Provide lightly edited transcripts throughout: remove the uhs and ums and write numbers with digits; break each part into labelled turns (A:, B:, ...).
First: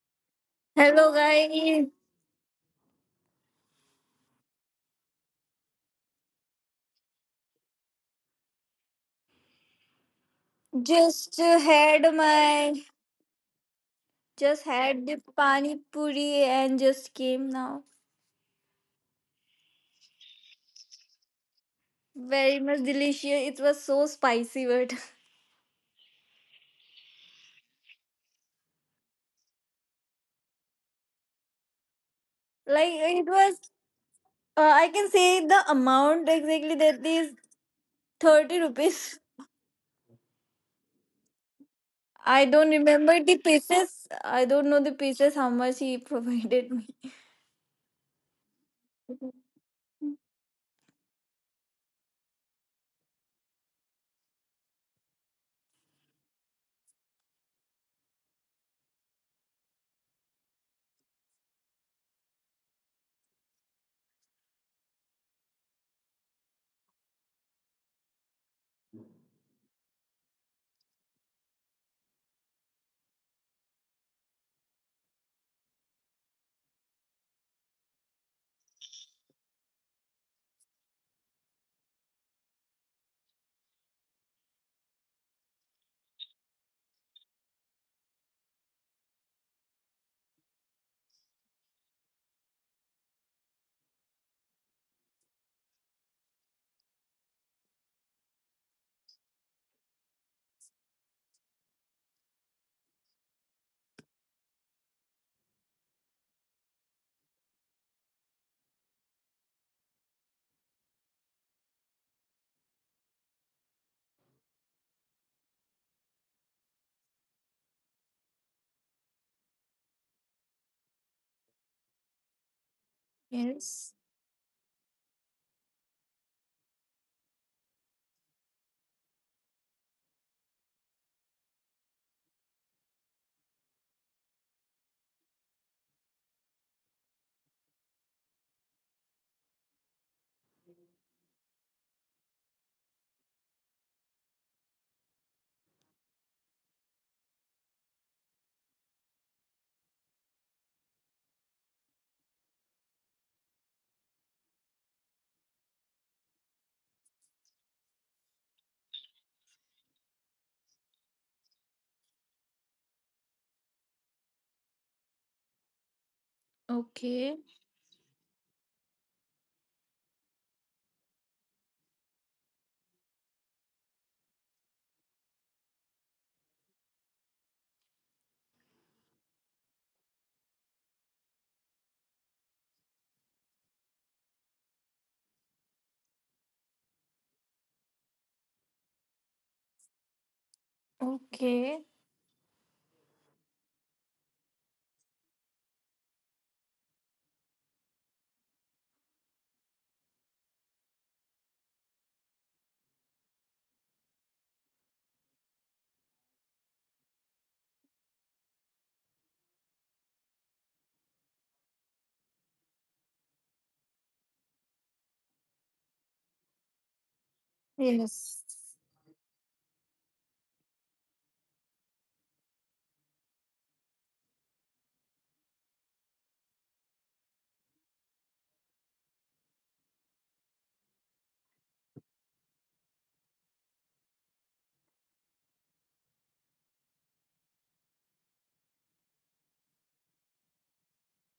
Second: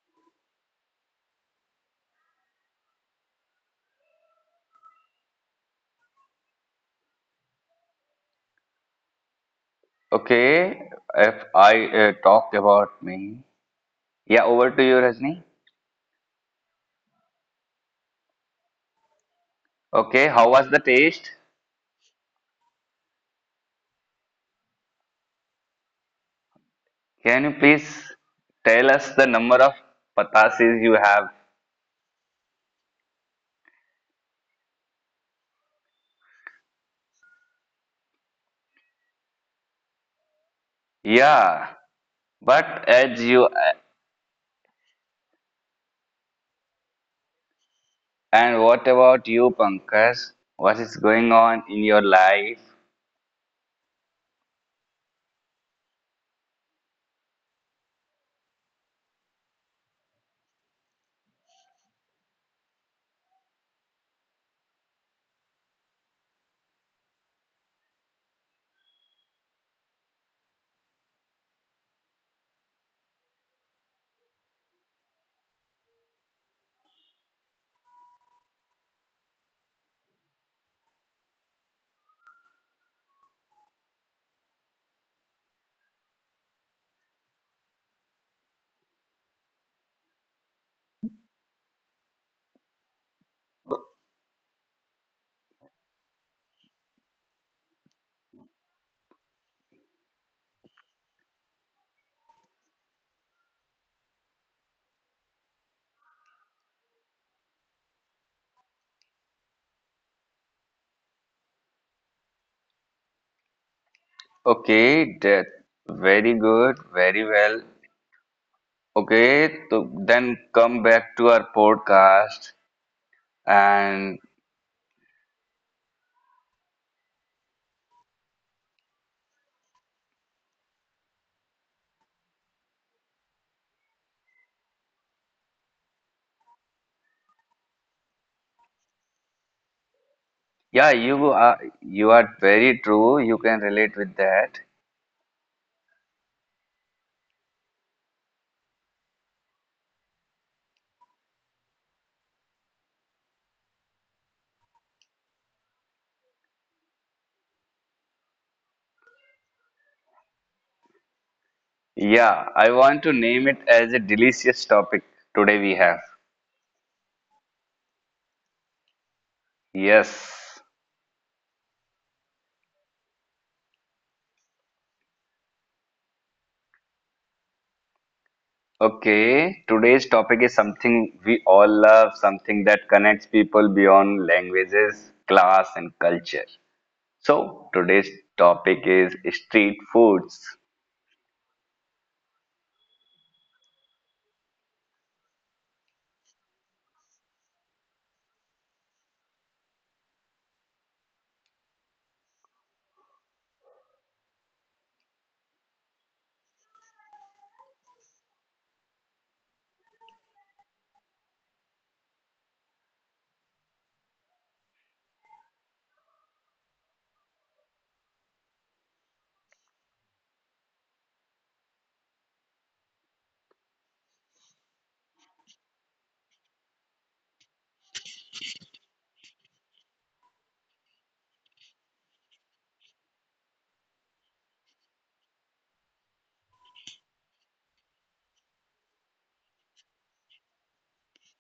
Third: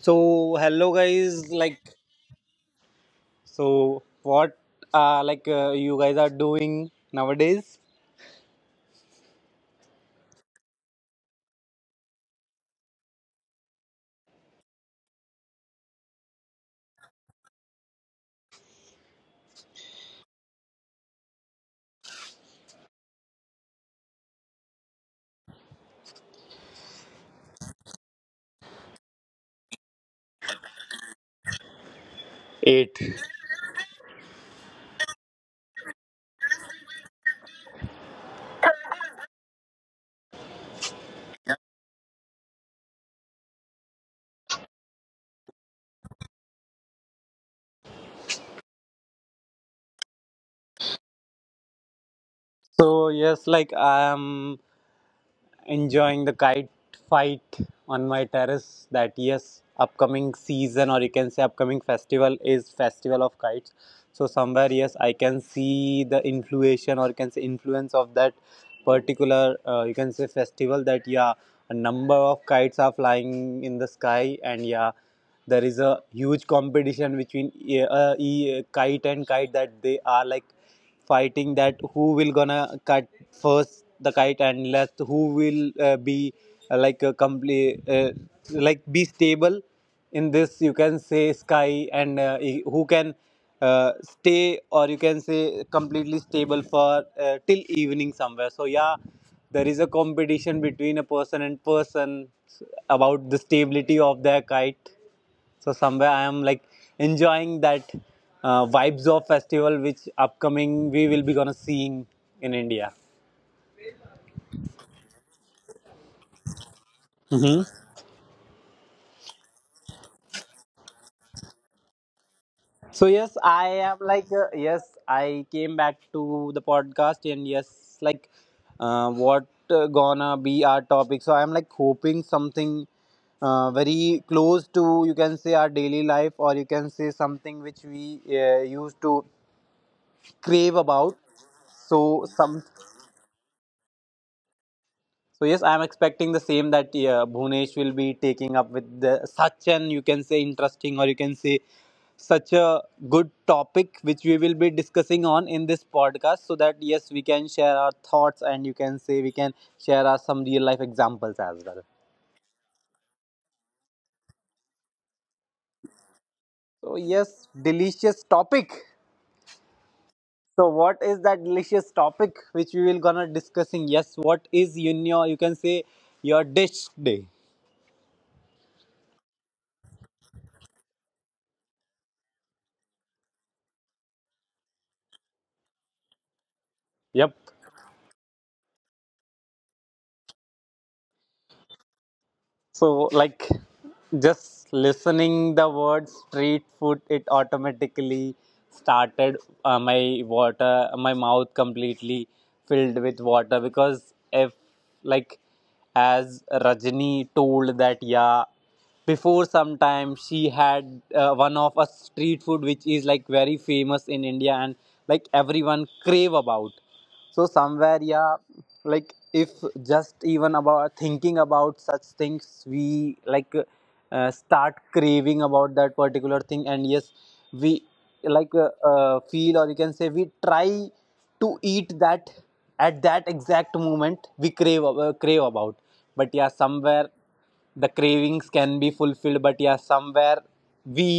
A: So hello
B: Hello
A: guys, like
B: guys,
A: so what like you guys are doing nowadays?
C: Okay,
B: just
C: if
B: uh,
C: I
B: had
C: talk
B: my
C: about me, yeah,
B: just
C: over to you
B: had the
C: Rajni.
B: pani puri and just came now.
C: Okay, how was the taste?
B: Very much delicious. It was so spicy, but
C: Can you please tell us the number of patasis you have?
B: like
A: Eight.
B: it was. I can say the amount exactly, that is 30 rupees.
C: Yeah,
B: I don't
C: but as
B: remember the
C: you
B: pieces. I don't know the pieces, how much he provided me.
C: and what about you Pankaj? What is going on in your life?
A: So yes, like I am enjoying the kite fight on my terrace. That yes, upcoming season or you can say upcoming festival is festival of kites. So somewhere yes, I can see the influence or you can say influence of that particular you can say festival. That yeah, a number of kites are flying in the sky, and yeah, there is a huge competition between kite and kite, that they are like fighting that who will gonna cut first the kite, and last who will be like a complete like be stable in this you can say sky, and who can stay or you can say completely stable for till evening somewhere. So yeah, there is a competition between a person and person about the stability of their kite. So somewhere I am like enjoying that vibes of festival which upcoming we will be gonna seeing in India.
C: Okay, that very good, very well.
A: Hmm.
C: Okay, so then come back to our podcast.
A: So yes, I
B: Yes.
A: am
C: And
A: yes, I came back to the podcast, and yes, like what gonna be our topic. So I'm like hoping something very close to you can say our daily life, or you can say something which we used to crave
C: yeah, you
A: about.
C: are you are
A: So some
C: very true. You can relate with that.
A: So yes, I am expecting the same that yeah, Bhunesh will be taking up with the, such an you can say interesting, or you can say such a good topic which we will be discussing on in this podcast, so that yes, we can share our thoughts, and you can say we can share our some real life examples as well.
C: Yeah, I want to name it as a delicious topic today we have.
A: So
B: Okay.
A: yes, delicious topic.
C: Yes.
A: So what is that delicious topic which we will gonna discussing? Yes, what is in your you can say your dish day?
C: Okay, today's topic is something we all love, something that connects people beyond languages, class, and culture.
A: Yep.
C: So, today's topic is street foods.
B: Okay.
A: So, like, just listening the word street food, it automatically started my water, my mouth completely filled with water, because if, like, as Rajni told that, yeah, before some time she had one of a street food which is like very famous in India, and like everyone crave about. So somewhere
B: Yes.
A: yeah, like if just even about thinking about such things, we start craving about that particular thing. And yes, we feel, or you can say we try to eat that at that exact moment we crave about. But yeah somewhere, the cravings can be fulfilled, but yeah somewhere we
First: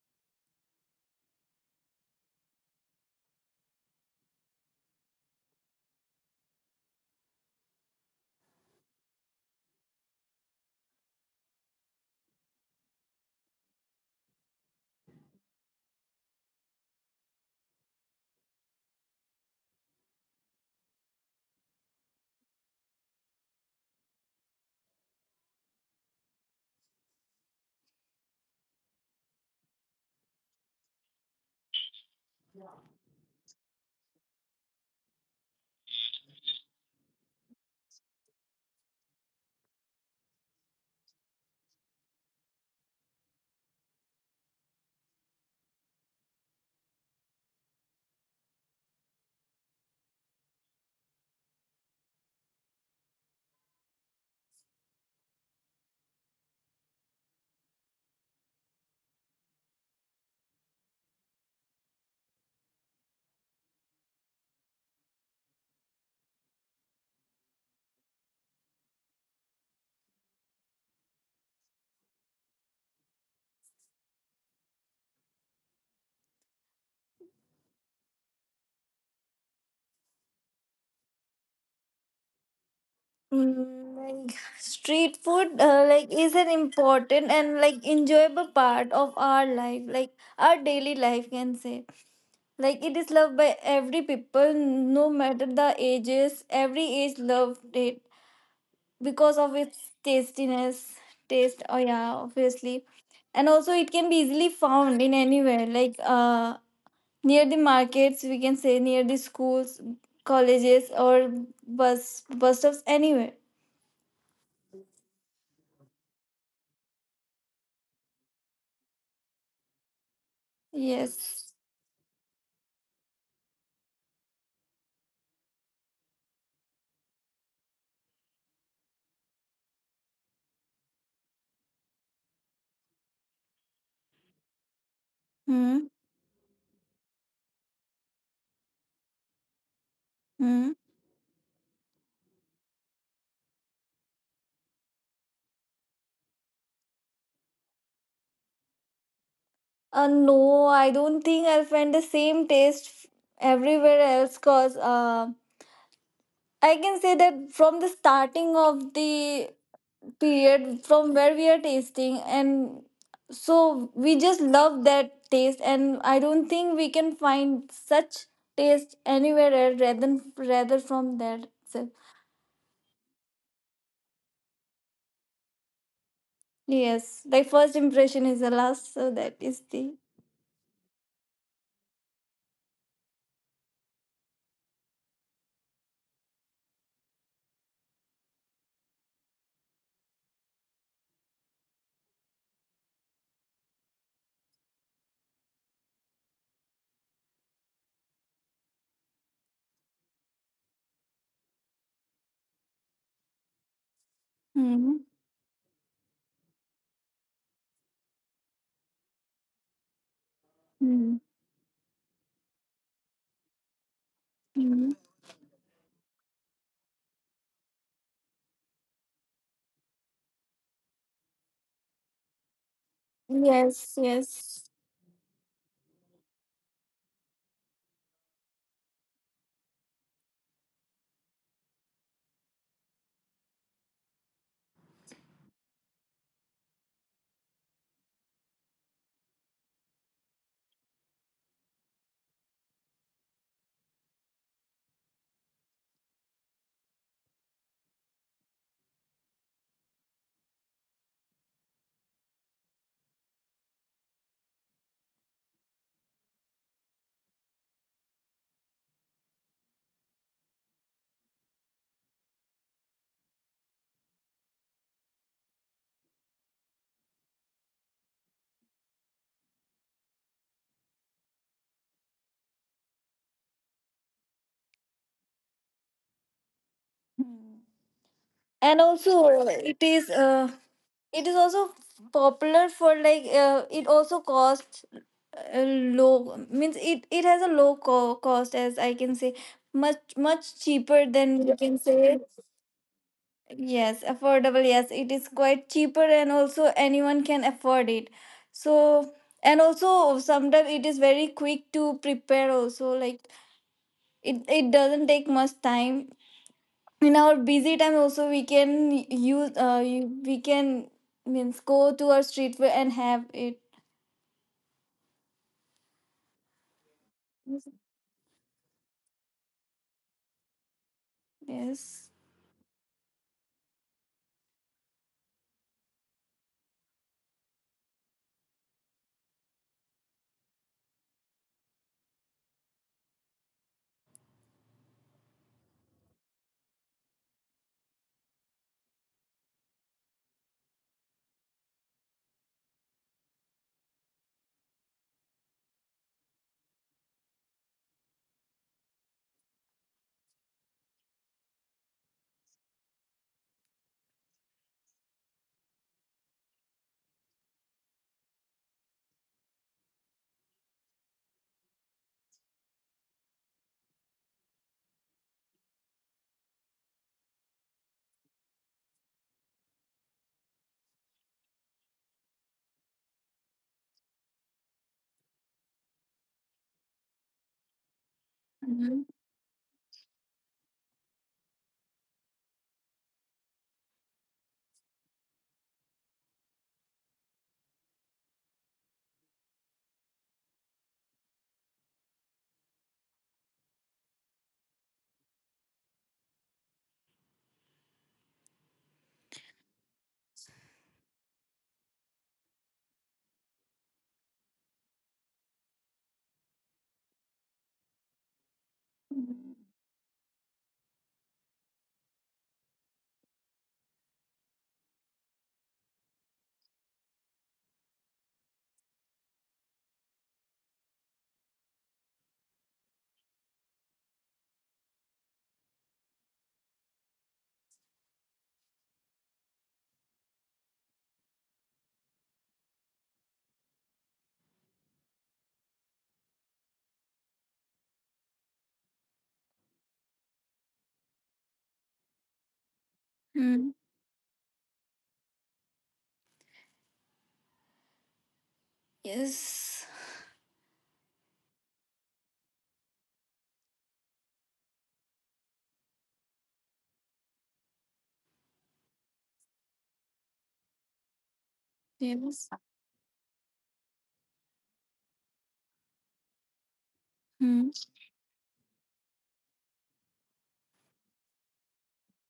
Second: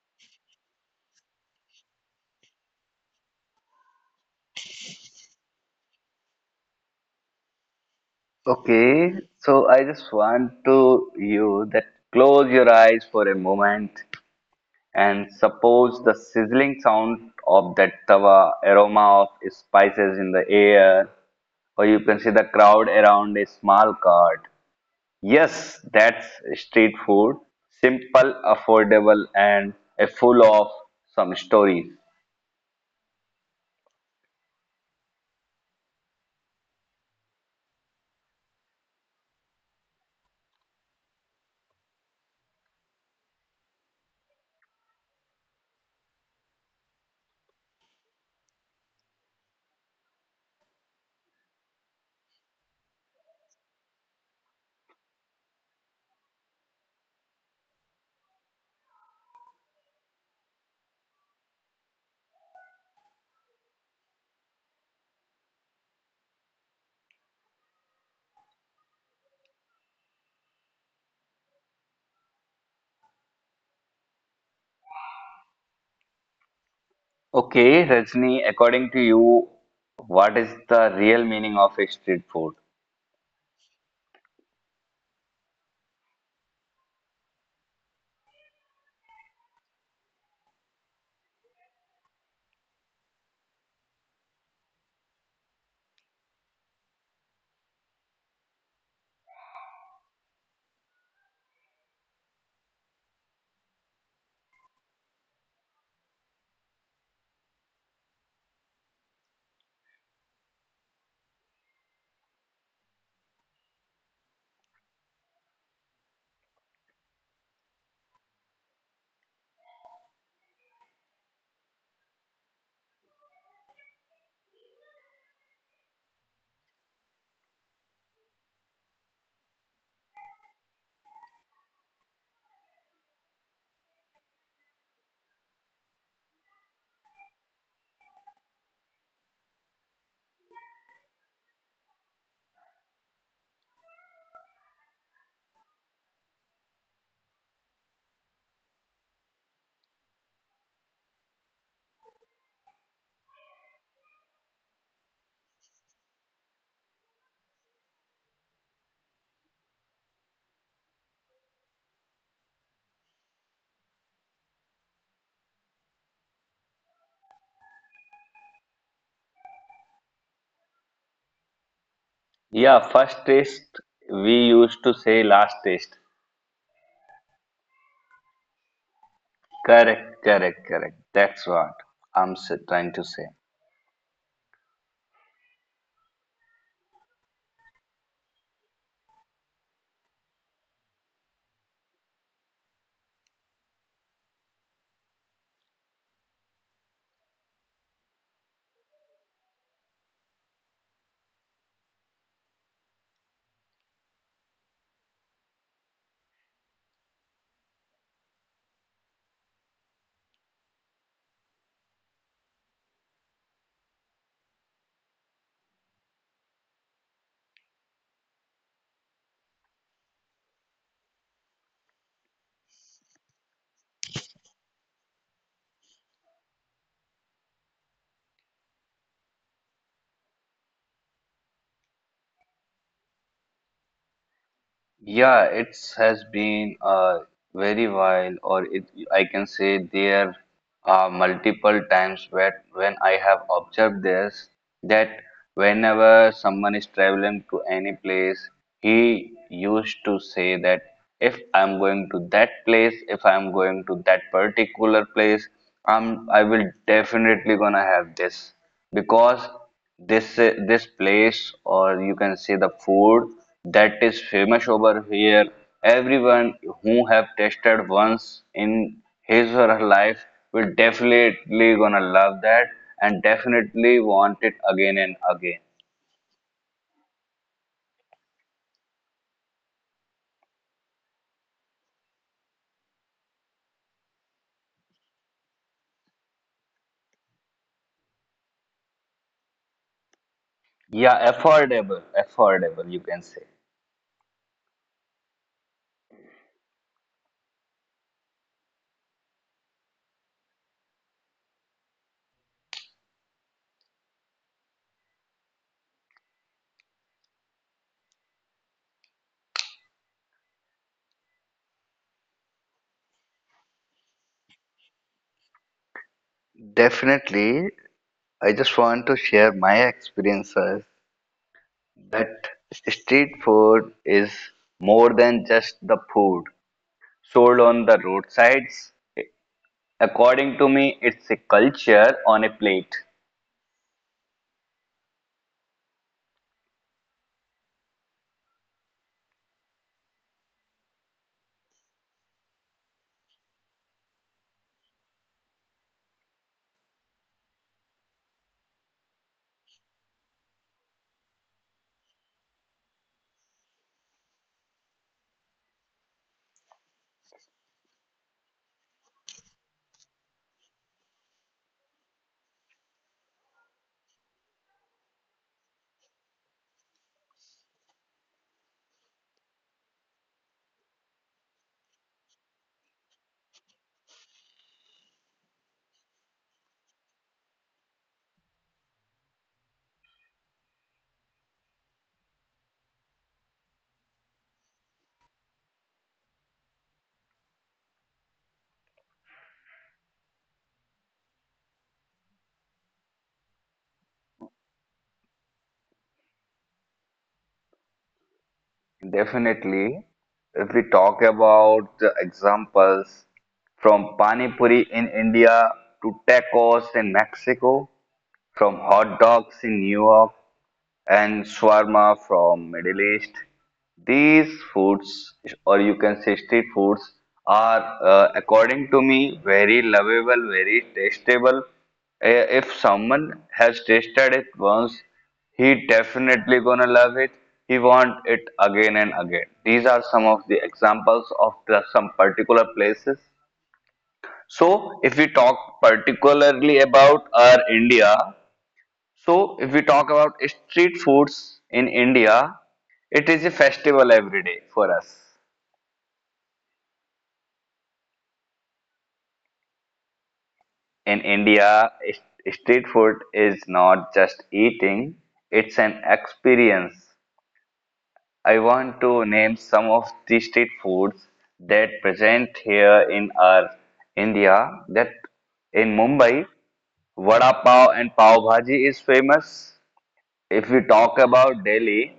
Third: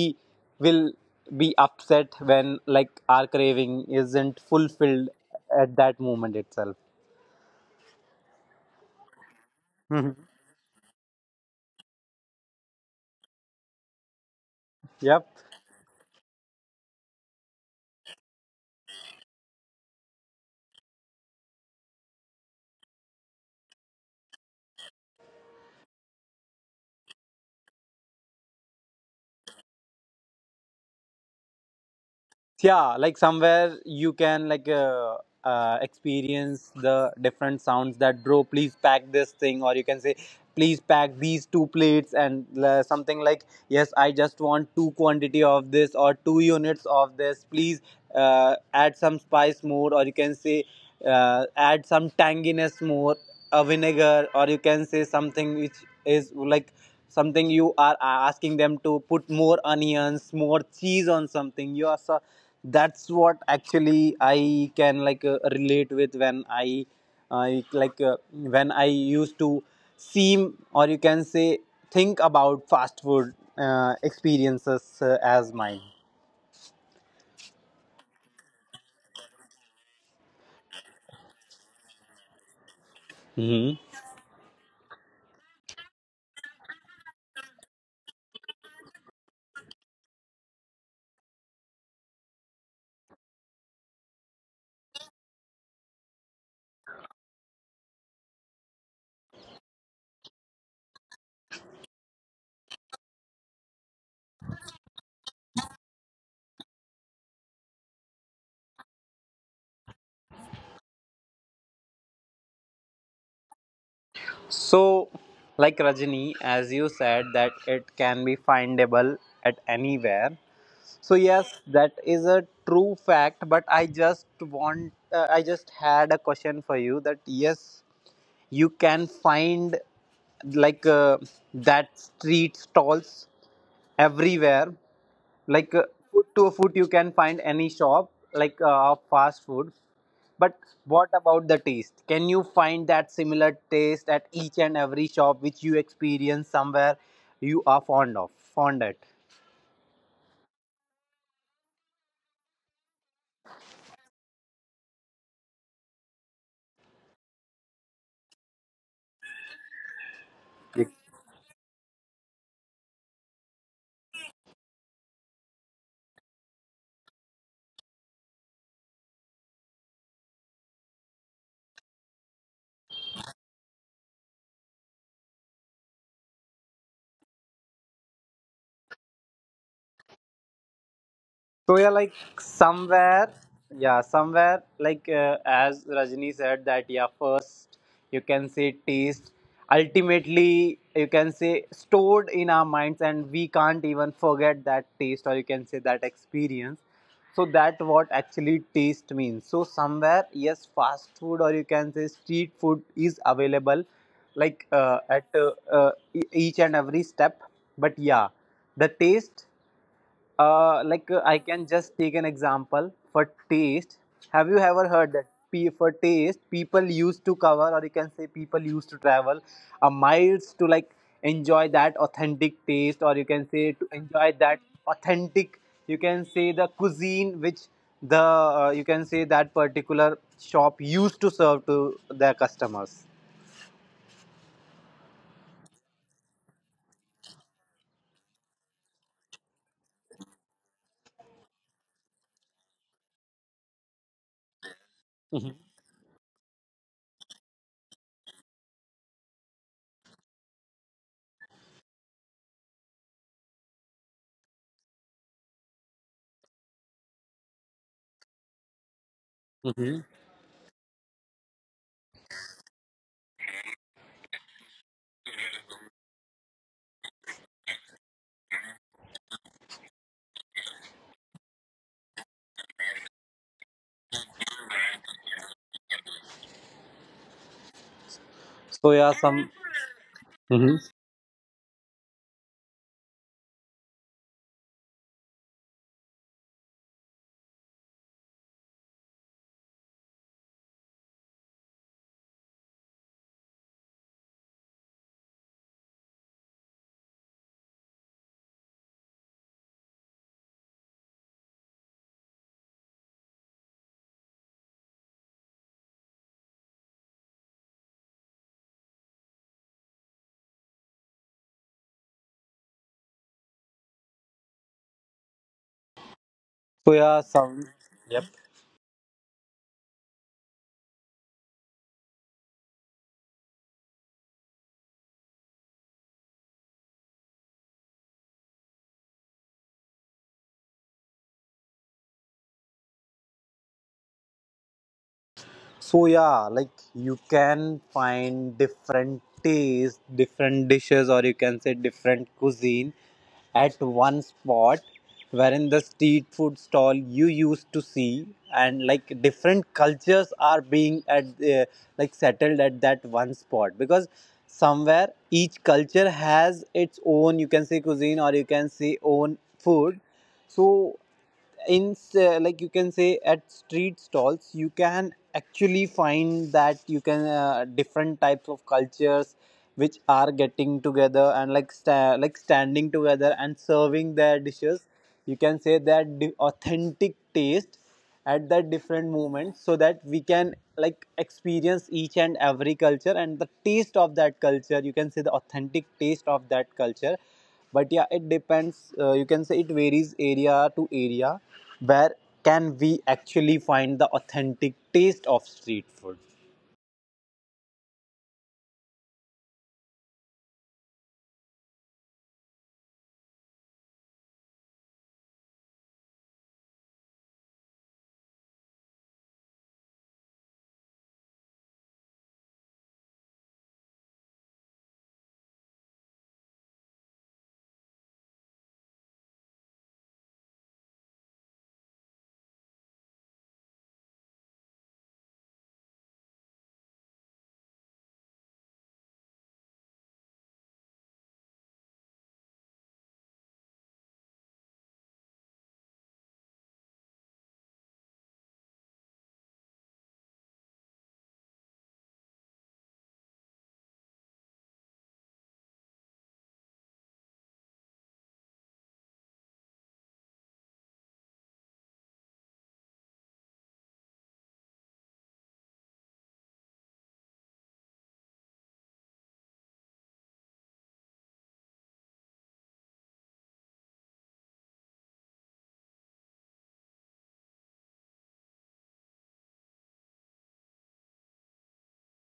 A: will be upset when like our craving isn't fulfilled at that moment itself.
C: Okay, so I just want to you that close your eyes for a moment
A: Yep.
C: and suppose the sizzling sound of that tawa, aroma of spices in the air, or you can see the crowd around a small cart. Yes, that's street food, simple, affordable, and a full of some stories.
A: Yeah, like somewhere you can experience the different sounds that bro please pack this thing, or you can say please pack these two plates, and something like yes, I just want two quantity of this or two units of this please. Add some spice more, or you can say add some tanginess more, a vinegar, or you can say something which is like something you are asking them to put more onions, more cheese on something you are. So that's what actually I can relate with when I like when I used to seem, or you can say think about fast food experiences as mine.
C: Okay, Rajni, according to you, what is the real meaning of a street food?
A: Hmm.
B: Like street food like is an important and like enjoyable part of our life, like our daily life, can say. Like it is loved by every people, no matter the ages, every age loved it, because of its tastiness, taste. Oh yeah, obviously. And also it can be easily found in anywhere, like near the markets, we can say near the schools, colleges, or bus stops, anywhere.
A: So like Rajani, as you said that it can be findable at anywhere. So
B: Yes.
A: yes, that is a true fact, but I just want I just had a question for you. That yes, you can find like uh, that street stalls everywhere, like uh,
B: Hmm.
A: foot to foot you can find any shop of fast food, but
B: Hmm.
A: what about the taste? Can you find that similar taste at each and every shop which you experience somewhere you are fond at?
B: No, I don't think I'll find the same taste everywhere else, because I can say that from the starting of the period, from where we are tasting, and so we just love that taste, and I don't think we can find such taste anywhere else, rather than rather from there itself.
C: Yeah, first taste, we used to say last taste.
B: Yes, like first impression is the last, so that is the.
C: Correct, correct, correct. That's what
A: So yeah, like
C: trying to
A: somewhere,
C: say.
A: yeah, somewhere as Rajni said that yeah, first you can say taste. Ultimately, you can say stored in our minds, and we can't even forget that taste, or you can say that experience. So that what actually taste means. So somewhere, yes, fast food, or you can say street food is available,
B: Hmm.
A: each and every step. But yeah, the taste
B: Hmm.
A: I can just take an example for taste. Have you ever
B: Hmm.
A: heard that for taste, people used to cover, or you can say people used to travel a miles to like enjoy that authentic taste, or you can say to
B: Yes,
A: enjoy that
B: yes.
A: authentic, you can say the cuisine which the you can say that particular shop used to serve to their customers.
C: Yeah, it has been a very while, or it, I can say there are multiple times where when I have observed this that whenever someone is traveling to any place, he used to say that if I'm going to that place, if I'm going to that particular place, I will definitely gonna have this because this place or you can say the food that is famous over here everyone who have tasted once in his or her life will definitely gonna love that and definitely want it again and again.
B: Hmm. And
A: So yeah,
B: also
A: some. Mhm.
B: it is also popular for, like, it also costs, low. Means it has a cost, as I can say, much much cheaper
C: Yeah,
B: than you can
C: affordable,
B: say.
C: affordable you can say.
B: Yes, affordable. Yes, it is quite cheaper, and also anyone can afford it, so. And also sometimes it is very quick to prepare also, like it doesn't take much time. In our busy time also, we can we can means go to our street and have it.
A: So yeah, some.
C: Definitely, I just want to share my experiences
B: Yes.
C: that street food is more than just the food sold on the roadsides. According to me, it's a culture on a plate.
A: So yeah, like you can find different tastes, different dishes, or you can say different cuisine at one spot, wherein the street food stall you used to see, and like different cultures are being at like settled at that one spot, because somewhere each culture has its own you can say cuisine, or you can say own food. So in like you can say at street stalls you can actually find that you can different types of cultures which are getting together and like standing together and serving their dishes, you can say that authentic taste at that
B: Mhm.
A: different moment, so that we can like experience each and every culture and the taste of that culture, you can say the authentic taste of that culture. But yeah, it depends, you can say it varies area to area where can we actually find the authentic taste of street food.
C: Definitely, if we talk about the examples, from pani puri in India to tacos in Mexico, from hot dogs in New York and shawarma from Middle East. These foods, or you can say street foods, are according to me very lovable, very tastable. If someone has tasted it once, he definitely gonna love it. He want it again and again. These are some of the examples of the, some particular places. So, if we talk particularly about our India, so, if we talk about street foods in India, it is a
B: Hmm.
C: festival every day for us.
B: Yes,
C: In India, street food is not just eating, it's an experience. I want to name some of the street foods that
B: yes.
C: present here in our India, that in Mumbai, vada
B: Hmm.
C: pav and pav bhaji is famous. If we talk about Delhi,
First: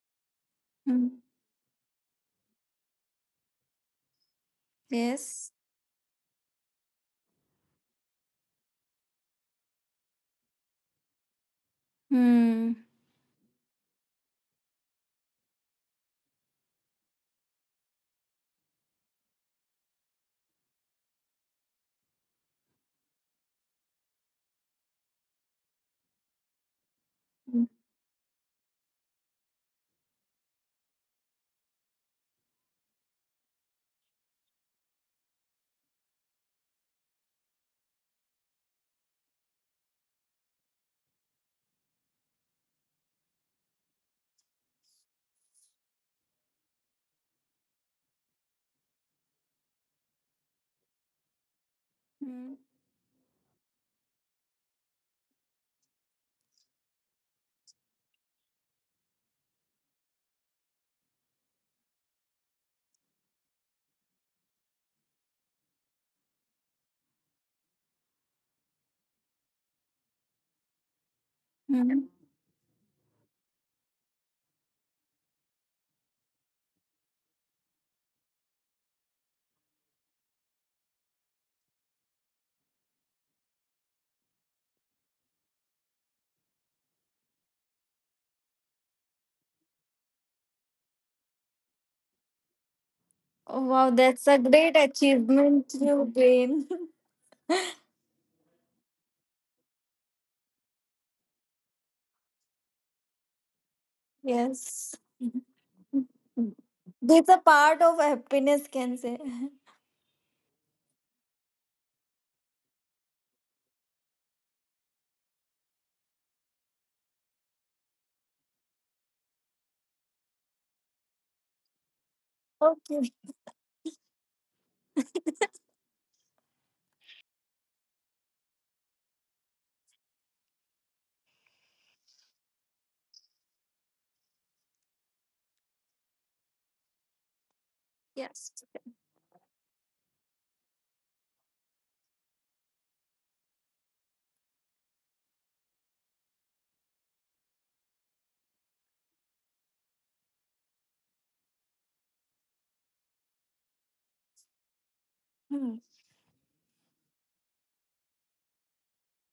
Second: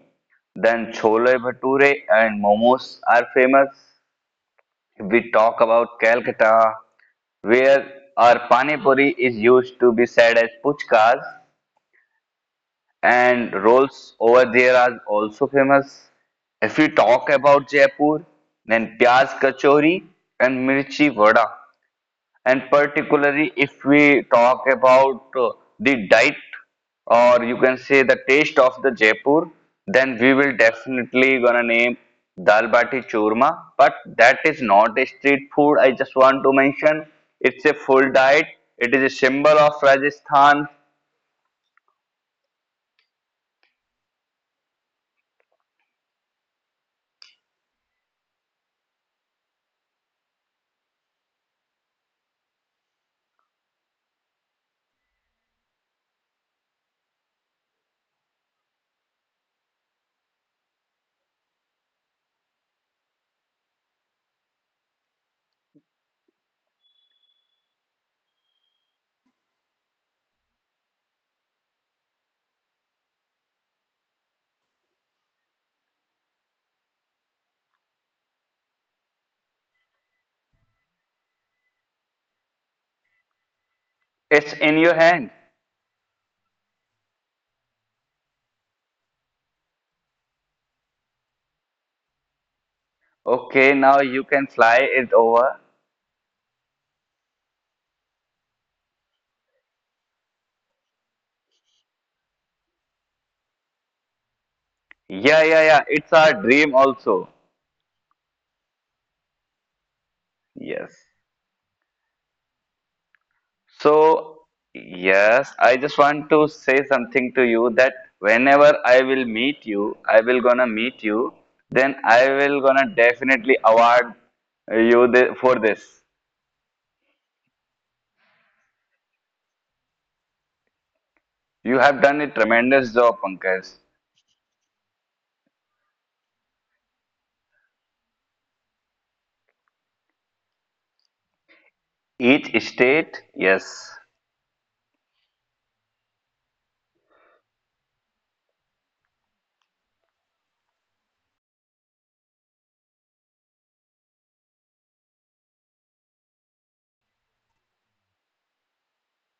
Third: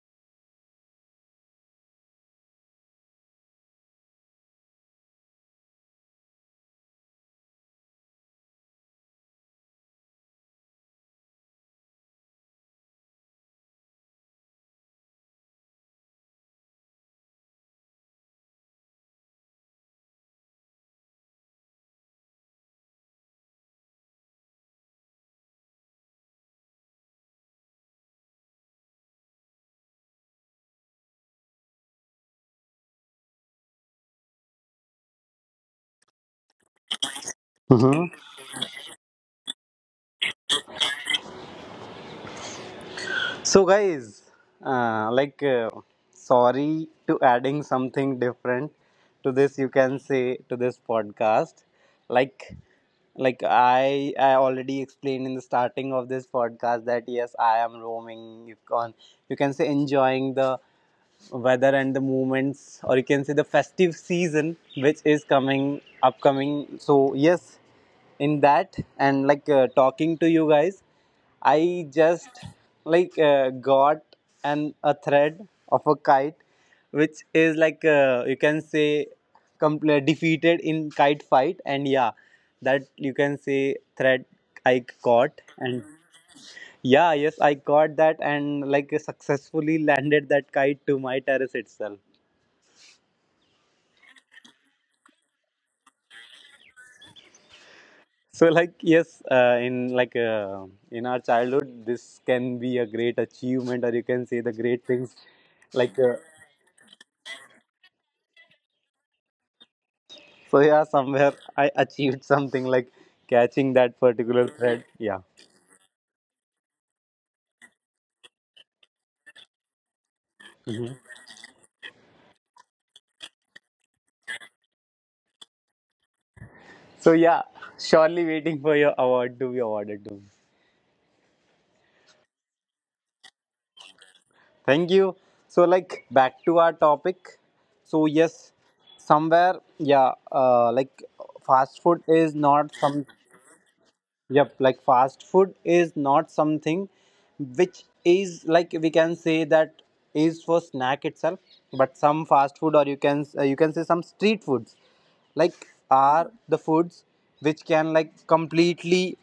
C: then
B: Hmm.
C: chole bhature and momos are famous. If we
B: Yes.
C: talk about Calcutta, where our pani puri is used to be said as puchkas,
B: Hmm.
C: and rolls over there are also famous. If we talk about Jaipur, then pyaz kachori and mirchi vada, and particularly if we talk about the diet or you
B: Hmm.
C: can say the taste of the Jaipur, then we will definitely gonna name dal bati churma. But that is not a street food. I just want to mention it's a
A: Hmm.
C: full diet. It is a symbol of Rajasthan.
A: So guys, uh, like, uh, sorry to adding something different to this. You can say to this podcast, like, like I already explained in the starting of this podcast that yes, I am roaming. You can say enjoying the weather and the movements, or you can say the festive season which is coming upcoming. So yes, in that and talking to you guys I
B: Hmm.
A: just got an a thread of a kite, which is you can say defeated in kite fight, and yeah, that you can say thread
C: It's
A: I
C: in your
A: caught,
C: hand.
A: and yeah, yes, I caught that, and like successfully landed that kite to my terrace itself.
B: Oh, wow,
C: Okay,
B: that's a
C: now you
B: great
C: can fly it
B: achievement
C: over.
B: you gain.
A: So like yes, in our childhood, this can be a great achievement, or you can say the great
B: Yes,
A: things
C: Yeah, yeah,
A: like.
C: yeah. It's our dream
B: it's a
C: also.
B: part of happiness, can say.
A: So yeah,
C: Yes.
A: somewhere I achieved something like catching that
C: So,
A: particular thread. Yeah.
C: yes, I just want to say something to you that whenever I will meet you, I will gonna meet
A: Mhm.
C: you, then I will gonna
B: Okay.
C: definitely award you the, for this.
A: So yeah, surely waiting for your award to be awarded to me.
C: You have done a tremendous job, Pankaj.
A: Thank you. So like back to our topic. So
B: Yes.
A: yes, somewhere yeah, like fast food is
C: Each
A: not some
C: state, yes,
A: Yep, like fast food is not something which is like we can say that is for snack itself, but some fast food, or you can say some street foods like
B: Hmm.
A: are the foods which can like completely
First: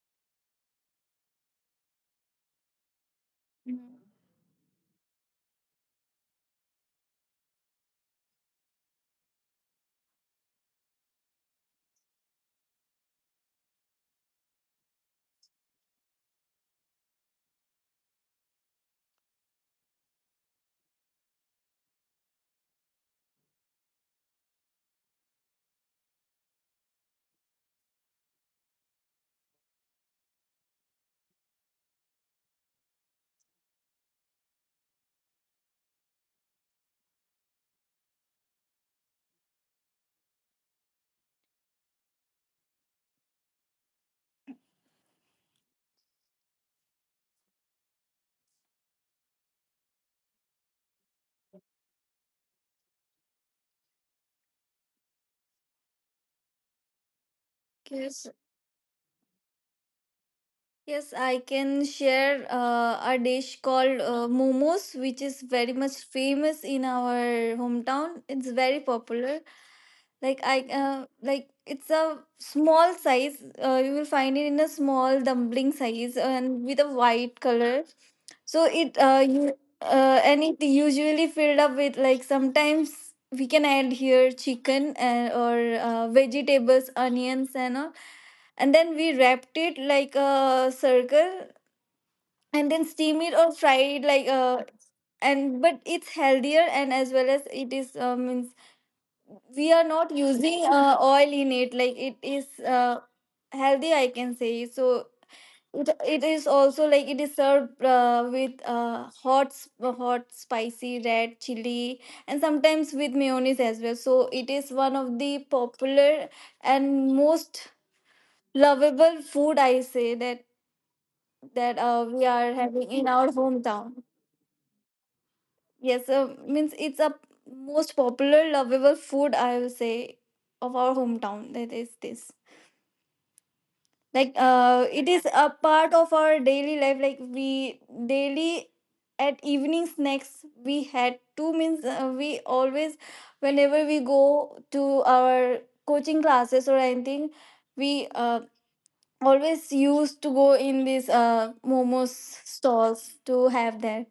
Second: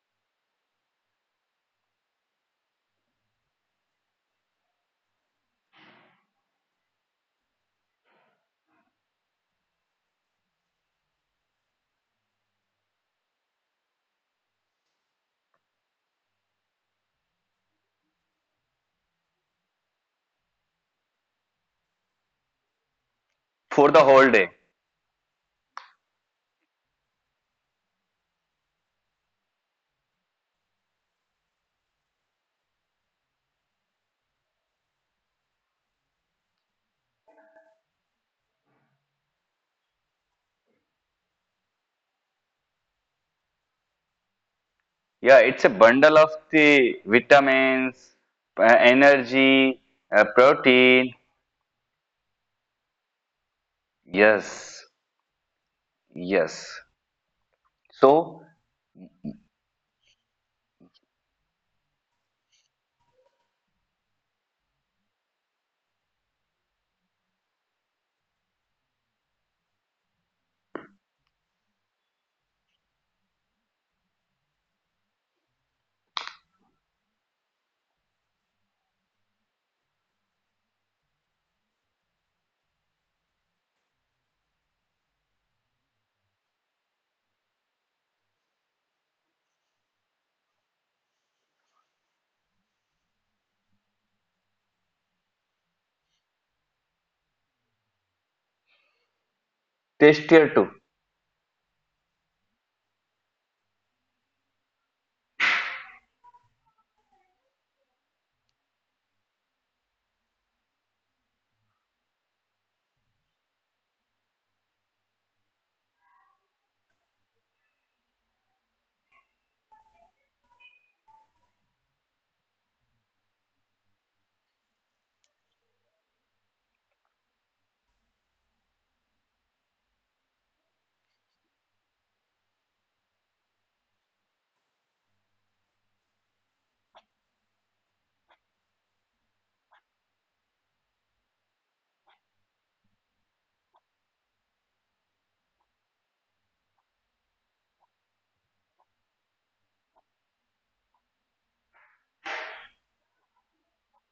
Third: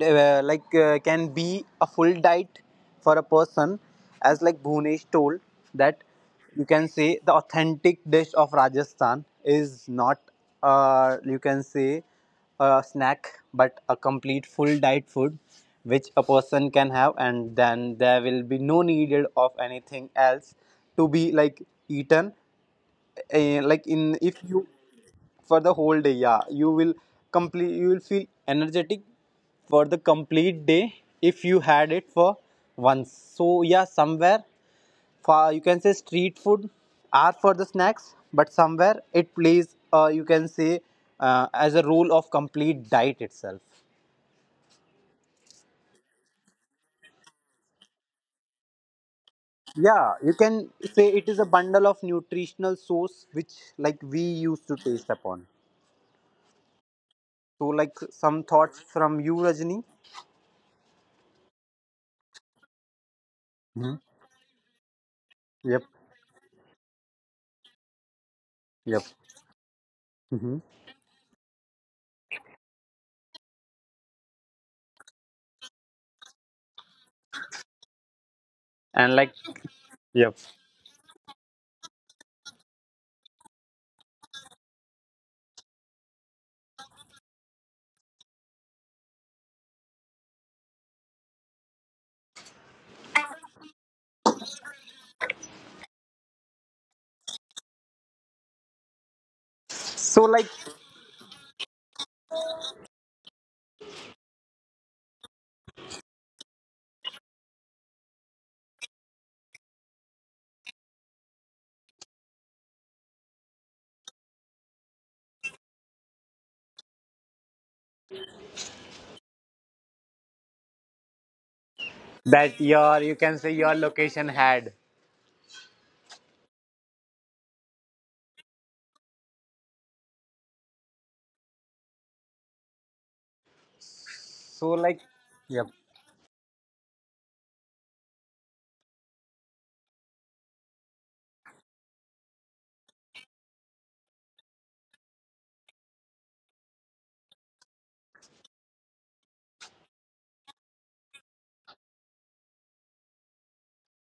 A: can be a full diet for a person.
B: Hmm.
A: As like Bhunesh told that you can say the authentic dish of Rajasthan is not you can say a snack, but a complete full diet food which a person can have, and then there will be no needed of anything else to be like eaten. Eh, like
C: for
A: in
C: the whole
A: if
C: day.
A: you For the whole day, yeah, you will complete you will feel energetic for the complete day if you had it for once. So yeah somewhere, for you can say street food are for the snacks, but somewhere it plays you can say as a role of complete diet itself.
C: Yeah, it's a bundle of the vitamins, energy,
A: Yeah, you can say
C: protein.
A: it is a bundle of nutritional source which like we used to
C: Yes,
A: taste upon.
C: yes.
A: So like
B: Yes.
A: some
C: So,
A: thoughts from you, Rajni.
B: Yes, I can share a dish called momos, which is very
A: Yep.
B: much famous in our hometown. It's very
A: Yep.
B: popular. Like
A: Hmm.
B: like it's a small size. You will find it in a small dumpling size and with a white color. So it,
A: And like,
B: you,
A: Yep.
B: and it usually filled up with, like, sometimes we can add here chicken and or vegetables, onions and all, and then we wrapped it like a circle, and then steam it or fry it, like and but it's healthier, and as well as it is, means we are not
A: So like
C: tastier
B: using
C: too.
B: oil in it, like it is healthy, I can say. So it is also, like, it is served with hot spicy red chili, and sometimes with mayonnaise as well. So it is one of the popular and most lovable food I say, that we are
A: that
B: having
A: your,
B: in
A: you
B: our
A: can say your
B: hometown.
A: location had.
B: Yes, means it's a most popular lovable food, I will say, of our hometown. That is this. Like
A: So like,
B: it is a
A: Yep.
B: part of our daily life. Like we daily at evening snacks we had two, means we always, whenever we go to our coaching classes or anything, we always used to go in these momos stalls to have that.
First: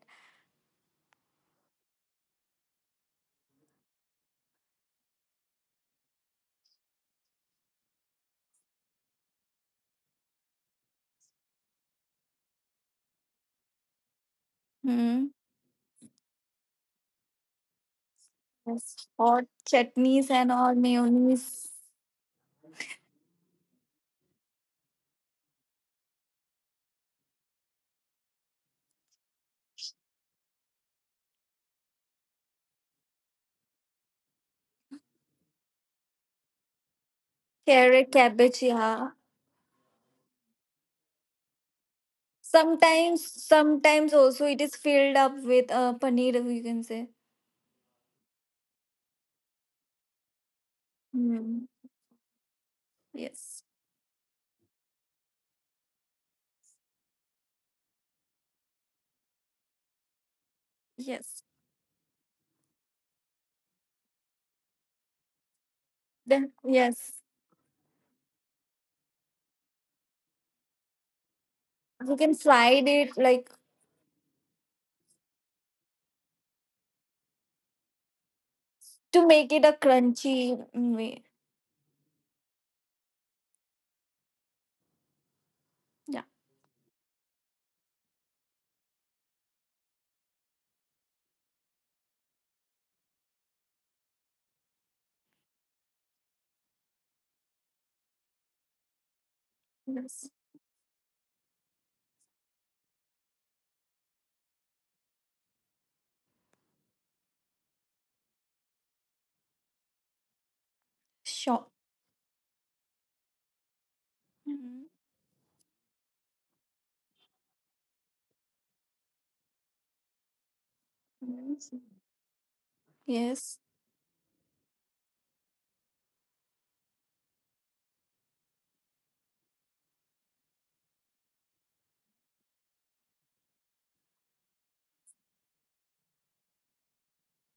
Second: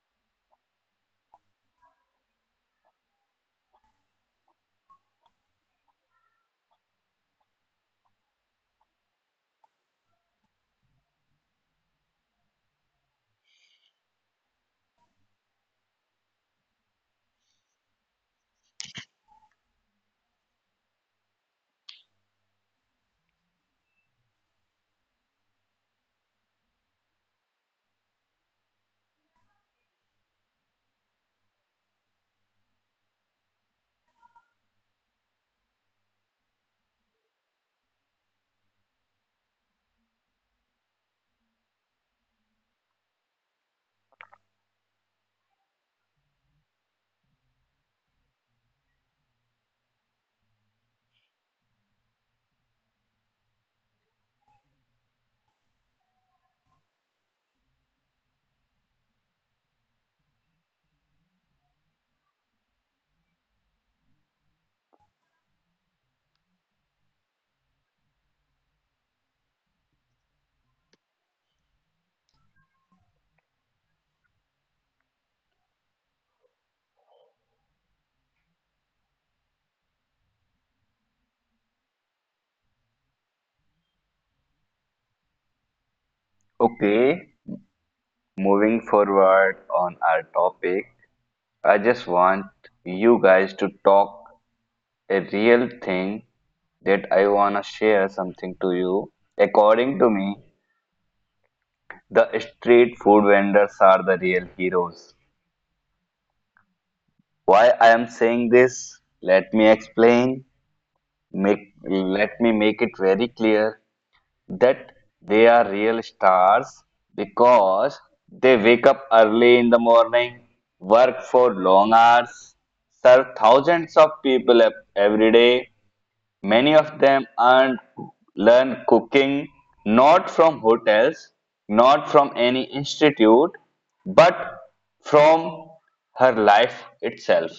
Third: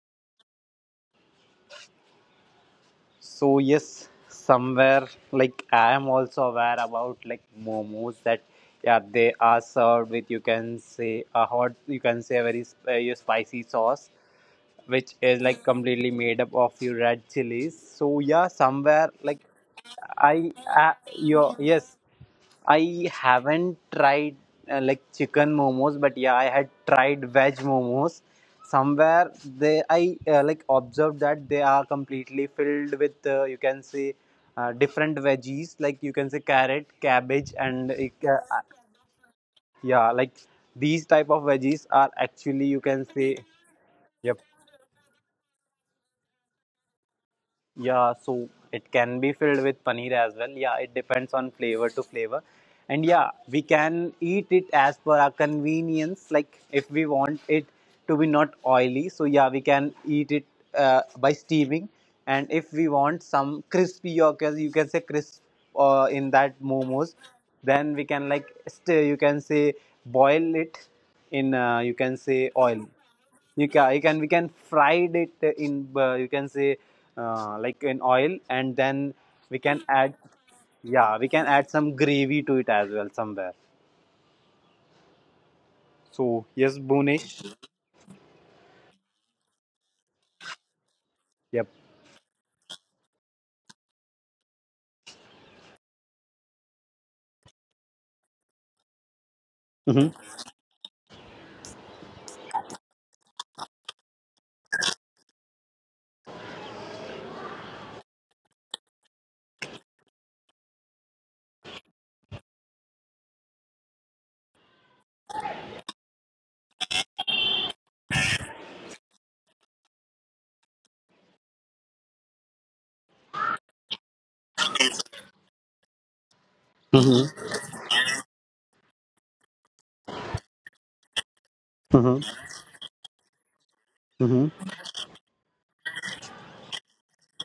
A: So yes, somewhere like I am also aware about like momos, that yeah they are served with you can say a hot you can say a very spicy sauce which
B: Hmm.
A: is like completely made up of your red chilies. So yeah,
B: Yes,
A: somewhere
B: hot
A: like
B: chutneys
A: I
B: and all,
A: your
B: mayonnaise,
A: yes I haven't tried like chicken momos, but yeah, I had tried veg momos. Somewhere they, I like observed that they are completely filled with you can say different veggies, like you can say carrot, cabbage, and
B: carrot,
A: like, uh,
B: cabbage,
A: uh,
B: yeah.
A: yeah, like these type of veggies are actually you can
B: Sometimes,
A: say
B: sometimes
A: Yep.
B: also it is filled up with paneer, you can say.
A: Yeah. So it can be filled with paneer as well. Yeah, it depends on
B: Mm.
A: flavor to flavor. And yeah,
B: Yes,
A: we can eat it as per our convenience. Like if we want it to be not oily, so yeah, we can eat it by
B: yes.
A: steaming. And if we want some crispy or you can say crisp in
B: Then
A: that
B: yes,
A: momos, then we can like you can say boil it in you
B: you
A: can
B: can
A: say
B: fry
A: oil.
B: it, like,
A: You can we can fried it in you can say like in oil, and then
B: to make it
A: we
B: a
A: can add,
B: crunchy way.
A: yeah, we can add some gravy to it as well somewhere.
B: Yeah.
A: So yes,
C: Okay.
A: Bhunesh.
C: Moving forward on our topic, I
A: Yep.
C: just want you guys to talk a real thing that I wanna share something to you. According to
B: Yes.
C: me,
A: Mm-hmm.
C: the street food vendors are the real heroes. Why I am saying this? Let me explain.
B: Sure.
C: Make let me make it very clear,
B: Mhm.
C: that they are real stars because they wake up early in the morning, work for
B: Yes.
C: long hours, serve
B: Yes.
C: thousands of people every day. Many of them earn, learn cooking not from hotels, not from
A: Mm-hmm.
C: any institute, but
A: Mm-hmm.
C: from her life itself.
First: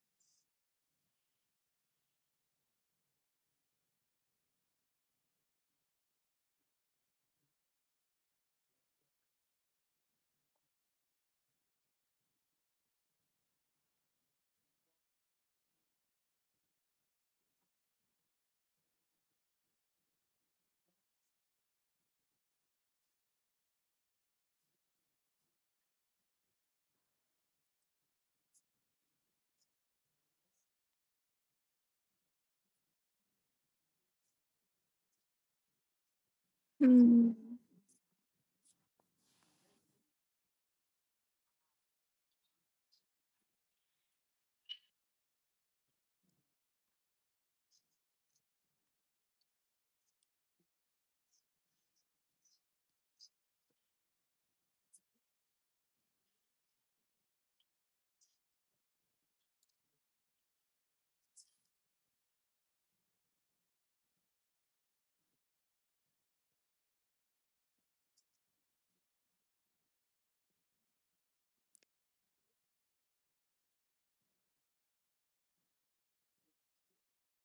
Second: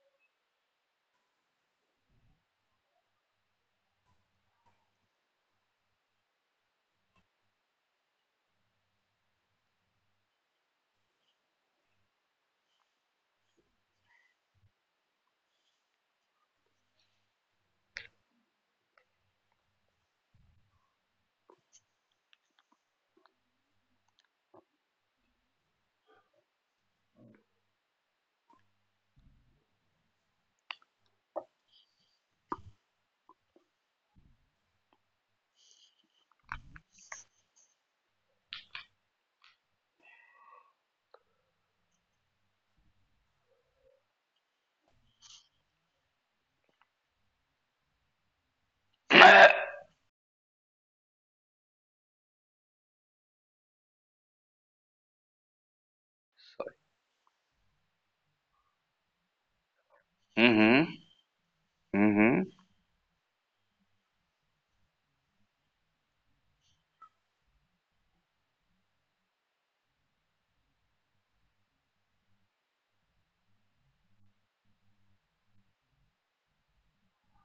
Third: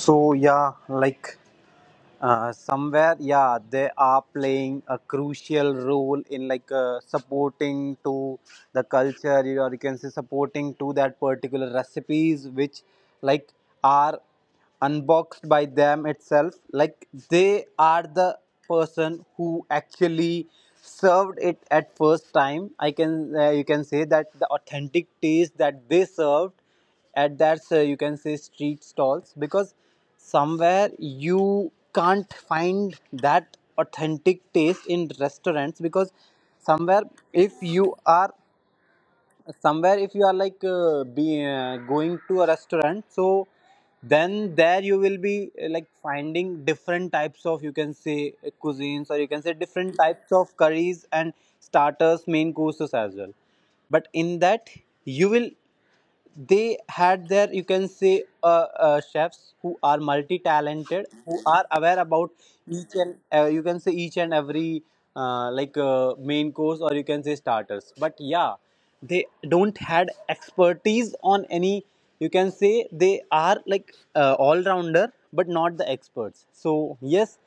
A: So yeah, like. Somewhere yeah, they are playing a crucial role in like supporting to the culture or you can say supporting to that particular recipes which like are unboxed by them itself. Like they are the person who actually served it at first time. I can you can say that the authentic taste that they served at that you can say street stalls, because somewhere you can't find that authentic taste in restaurants. Because somewhere
B: Mm.
A: if you are, somewhere if you are like be going to a restaurant, so then there you will be like finding different types of, you can say, cuisines, or you can say different types of curries and starters, main courses as well. But in that, you will, they had their, you can say, chefs who are
C: Hmm.
A: multi-talented, who are aware about
C: Hmm.
A: each and, you can say, each and every main course, or you can say starters. But yeah, they don't had expertise on any, you can say, they are like all rounder, but not the experts. So yes,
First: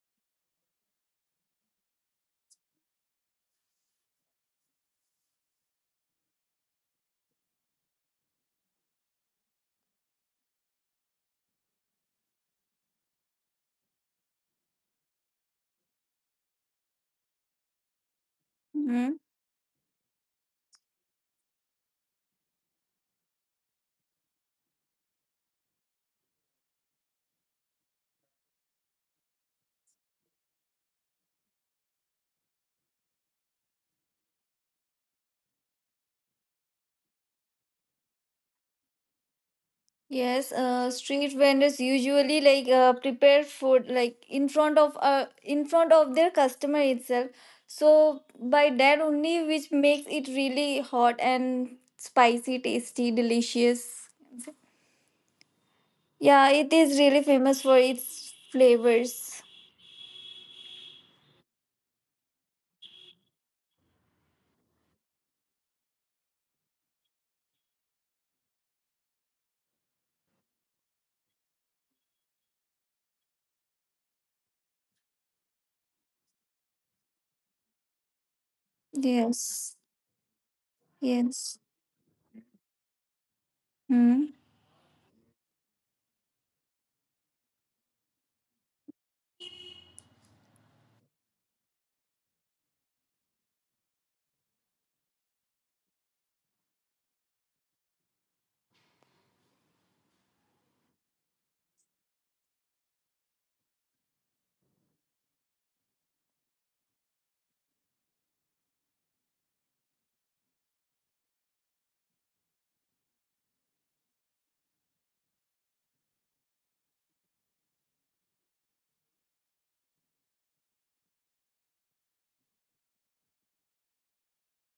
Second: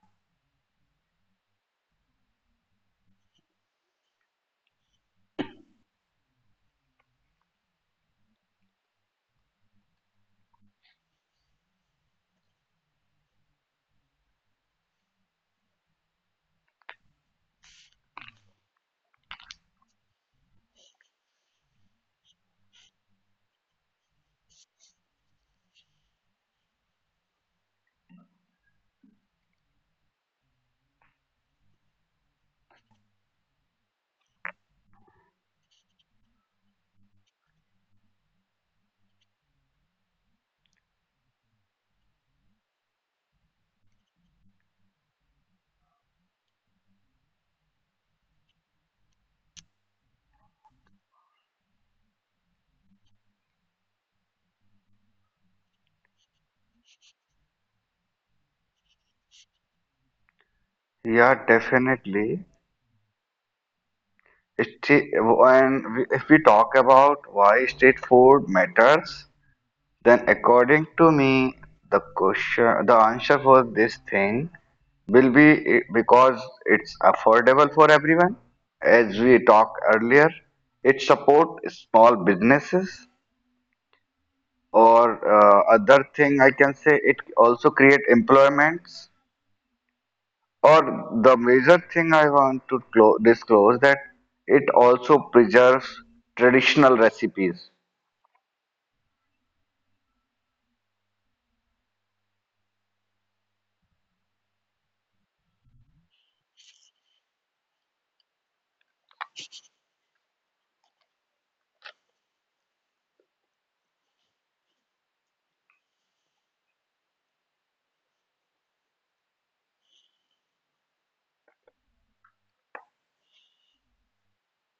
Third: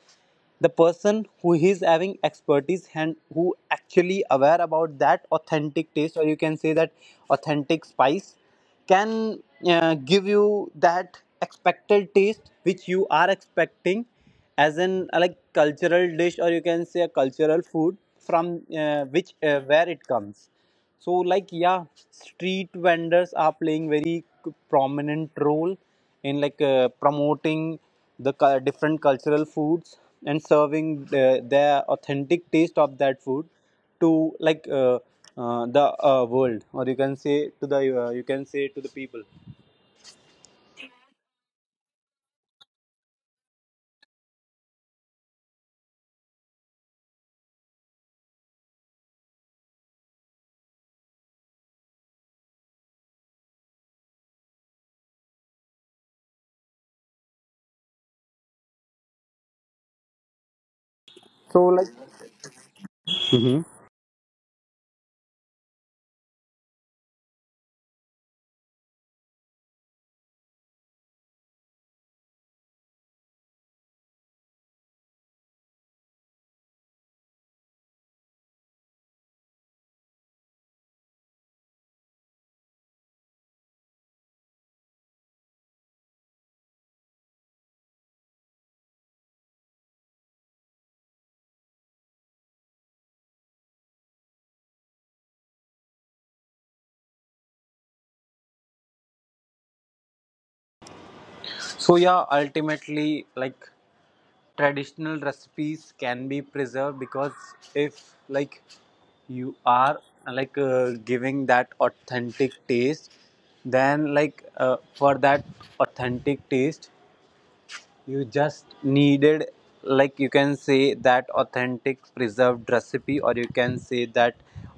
A: the person who is having expertise and who actually aware about that authentic taste, or you can say that authentic spice, can give you that expected taste which you are expecting as in like cultural dish, or you can say a cultural food from which where it comes. So like yeah, street vendors are playing very prominent role in like promoting the different cultural foods, and serving the, their authentic taste of that food to like the world, or you can say to the, you can say to the people.
B: Yes, street vendors usually, like, prepare food like in front of, in front of their customer itself. So by that only, which makes it really hot and spicy, tasty, delicious. Yeah, it is really famous for its flavors.
A: So like Mhm.
C: And if we talk about why street food matters, then the question, the answer for this thing will be because it's affordable for everyone. As we
B: Yes,
C: talked earlier, it support
B: yes.
C: small businesses,
B: Hmm.
C: or other thing I can say it also create employments. Or the major thing I want to disclose, that it also preserves traditional recipes.
A: So yeah, ultimately like traditional recipes can be preserved, because if like you are like giving that authentic taste, then like for that authentic taste, you just needed, like, you can say that authentic preserved recipe, or you can say that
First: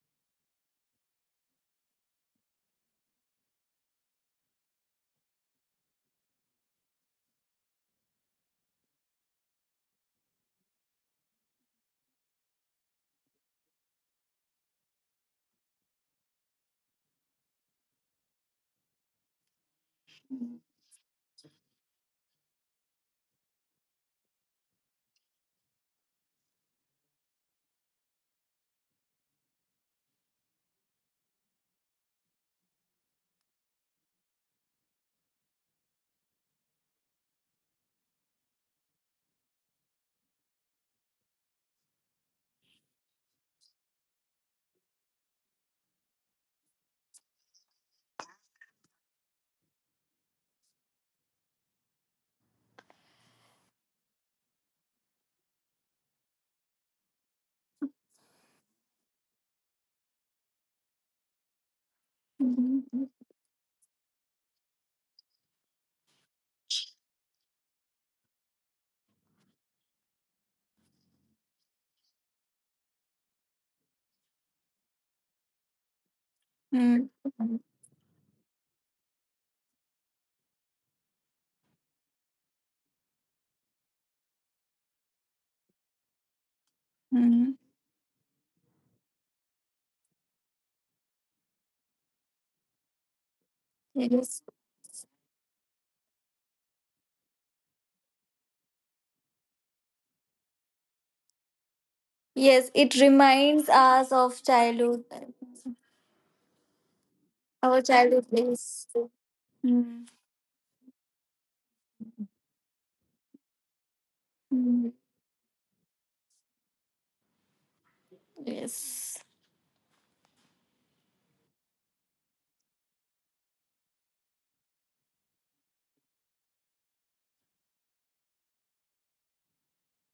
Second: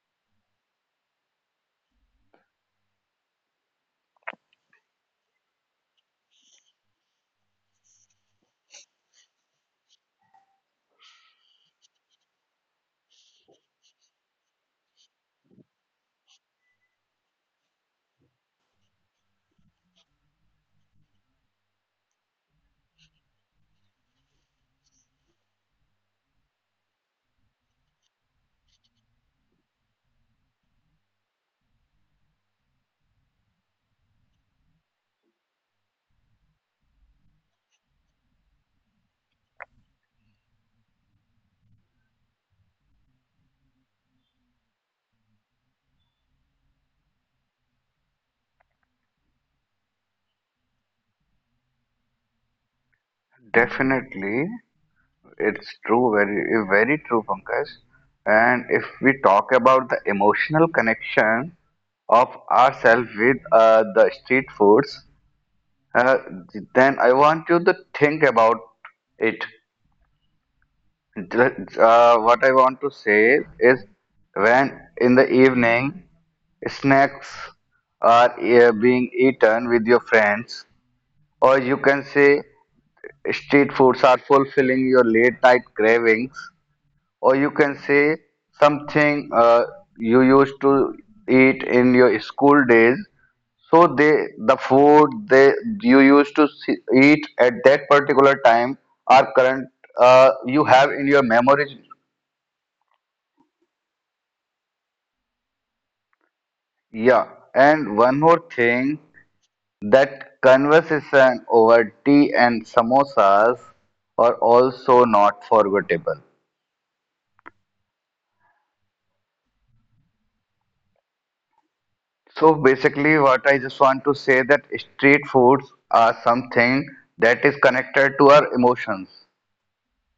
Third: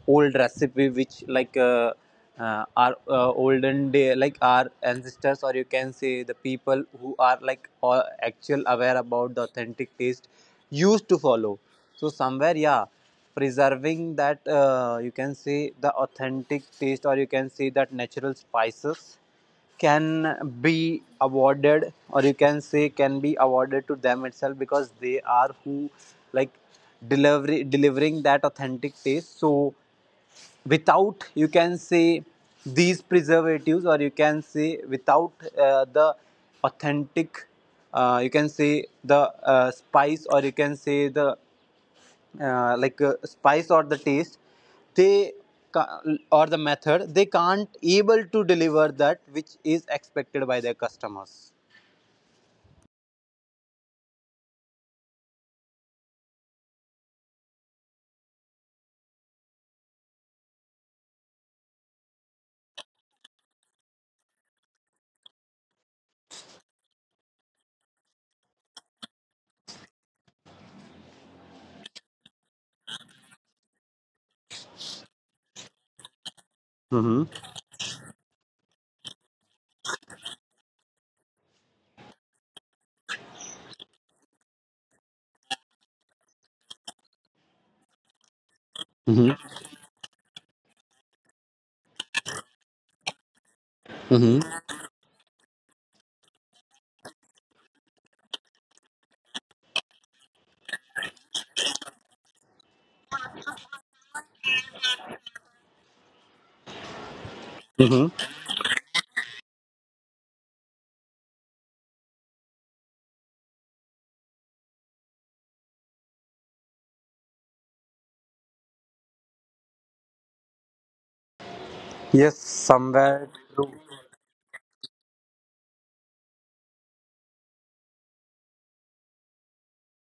A: old recipe, which, our olden day, like our ancestors, or you can say the people who are like actual aware about the authentic taste, used to follow. So, somewhere, yeah, preserving that you can say the authentic taste, or you can say that natural spices, can be awarded, or you can say can be awarded to them itself, because they are who like delivery delivering that authentic taste. So without, you can say, these preservatives, or you can say without the authentic you can say the spice, or you can say the spice or the taste, they ca- or the method, they can't able to deliver that which is expected by their customers.
C: Definitely, it's true, very, very true, Pankaj. And if we talk about the emotional connection of
B: Mm-hmm.
C: ourselves with the street foods, uh, then I want you to think about it. What I want to say is, when in the evening
A: Mm-hmm.
C: snacks are being eaten with your friends, or you can say street foods are fulfilling your late night cravings, or you
B: Mm-hmm.
C: can say something
A: Mm-hmm.
C: you used to eat in your school days, so they
A: Mm-hmm.
B: Yes.
C: the food they you used to see, eat at that particular time are current, you have in your memories.
B: Yes, it reminds us of childhood,
C: Yeah,
B: our
C: and one
A: Mm-hmm.
B: childhood
C: more
B: days.
C: thing,
B: Mm.
C: that conversation over tea and samosas are
B: Mm.
C: also not forgettable.
B: Yes,
A: Yes,
C: So basically,
A: somewhere
C: what I
A: true.
C: just want to say that street foods are something that is connected to our emotions,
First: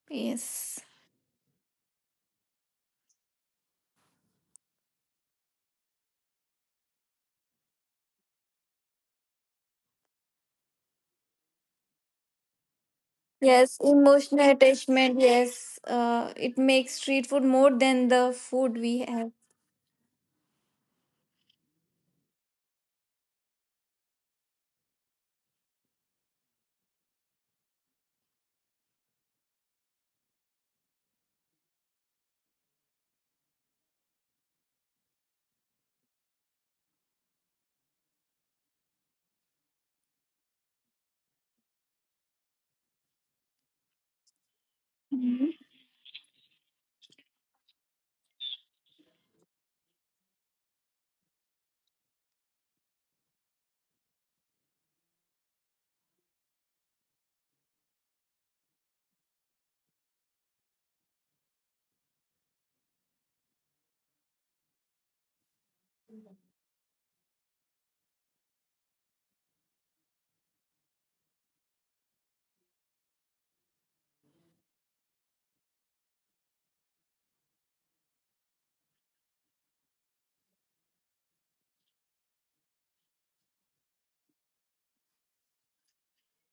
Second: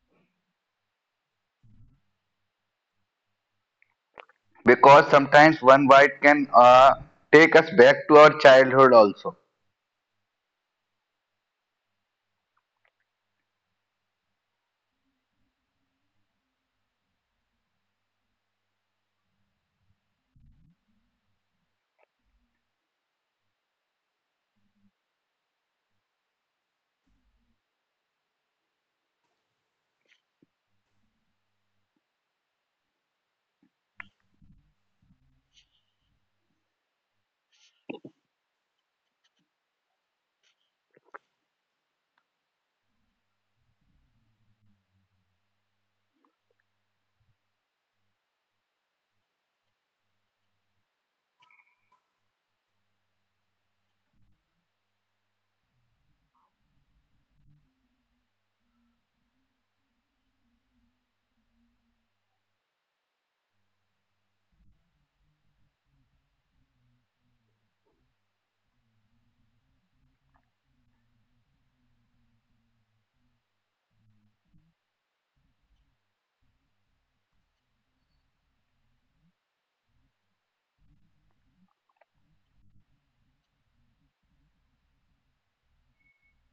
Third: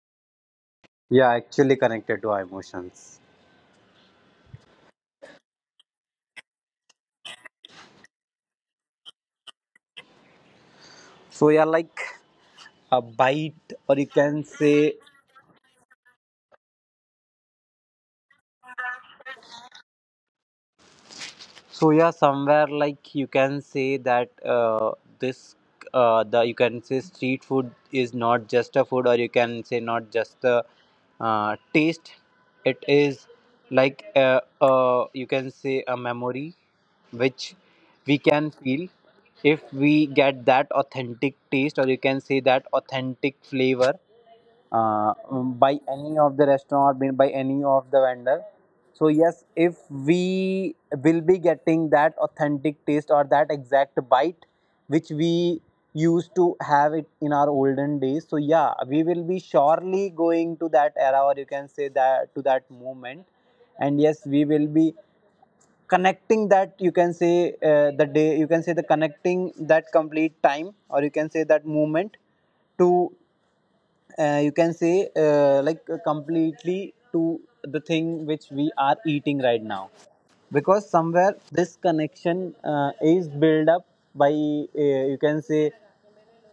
B: yes,
A: Yeah, actually connected to our emotions.
C: because sometimes one bite can take us back to our childhood also.
A: So yeah, like a bite,
B: yes.
A: or you can
B: Emotional
A: say.
B: attachment. Yes, it makes street food more than the food we have.
A: So yeah, somewhere like you can say that this the you can say street food is not just a food, or you can say not just the taste. It is like you can say a memory which we can feel if we get that authentic taste, or you can say that authentic flavor by any of the restaurant or by any of the vendor. So yes, if we will be getting that authentic taste or that exact bite which we used to have it in our olden days, so yeah, we will be surely going to that era, or you can say that to that moment. And yes, we will be connecting that, you can say, the day, you can say the, connecting that complete time, or you can say that moment, to you can say completely to the thing which we are eating right now. Because somewhere this connection is built up by, you can say,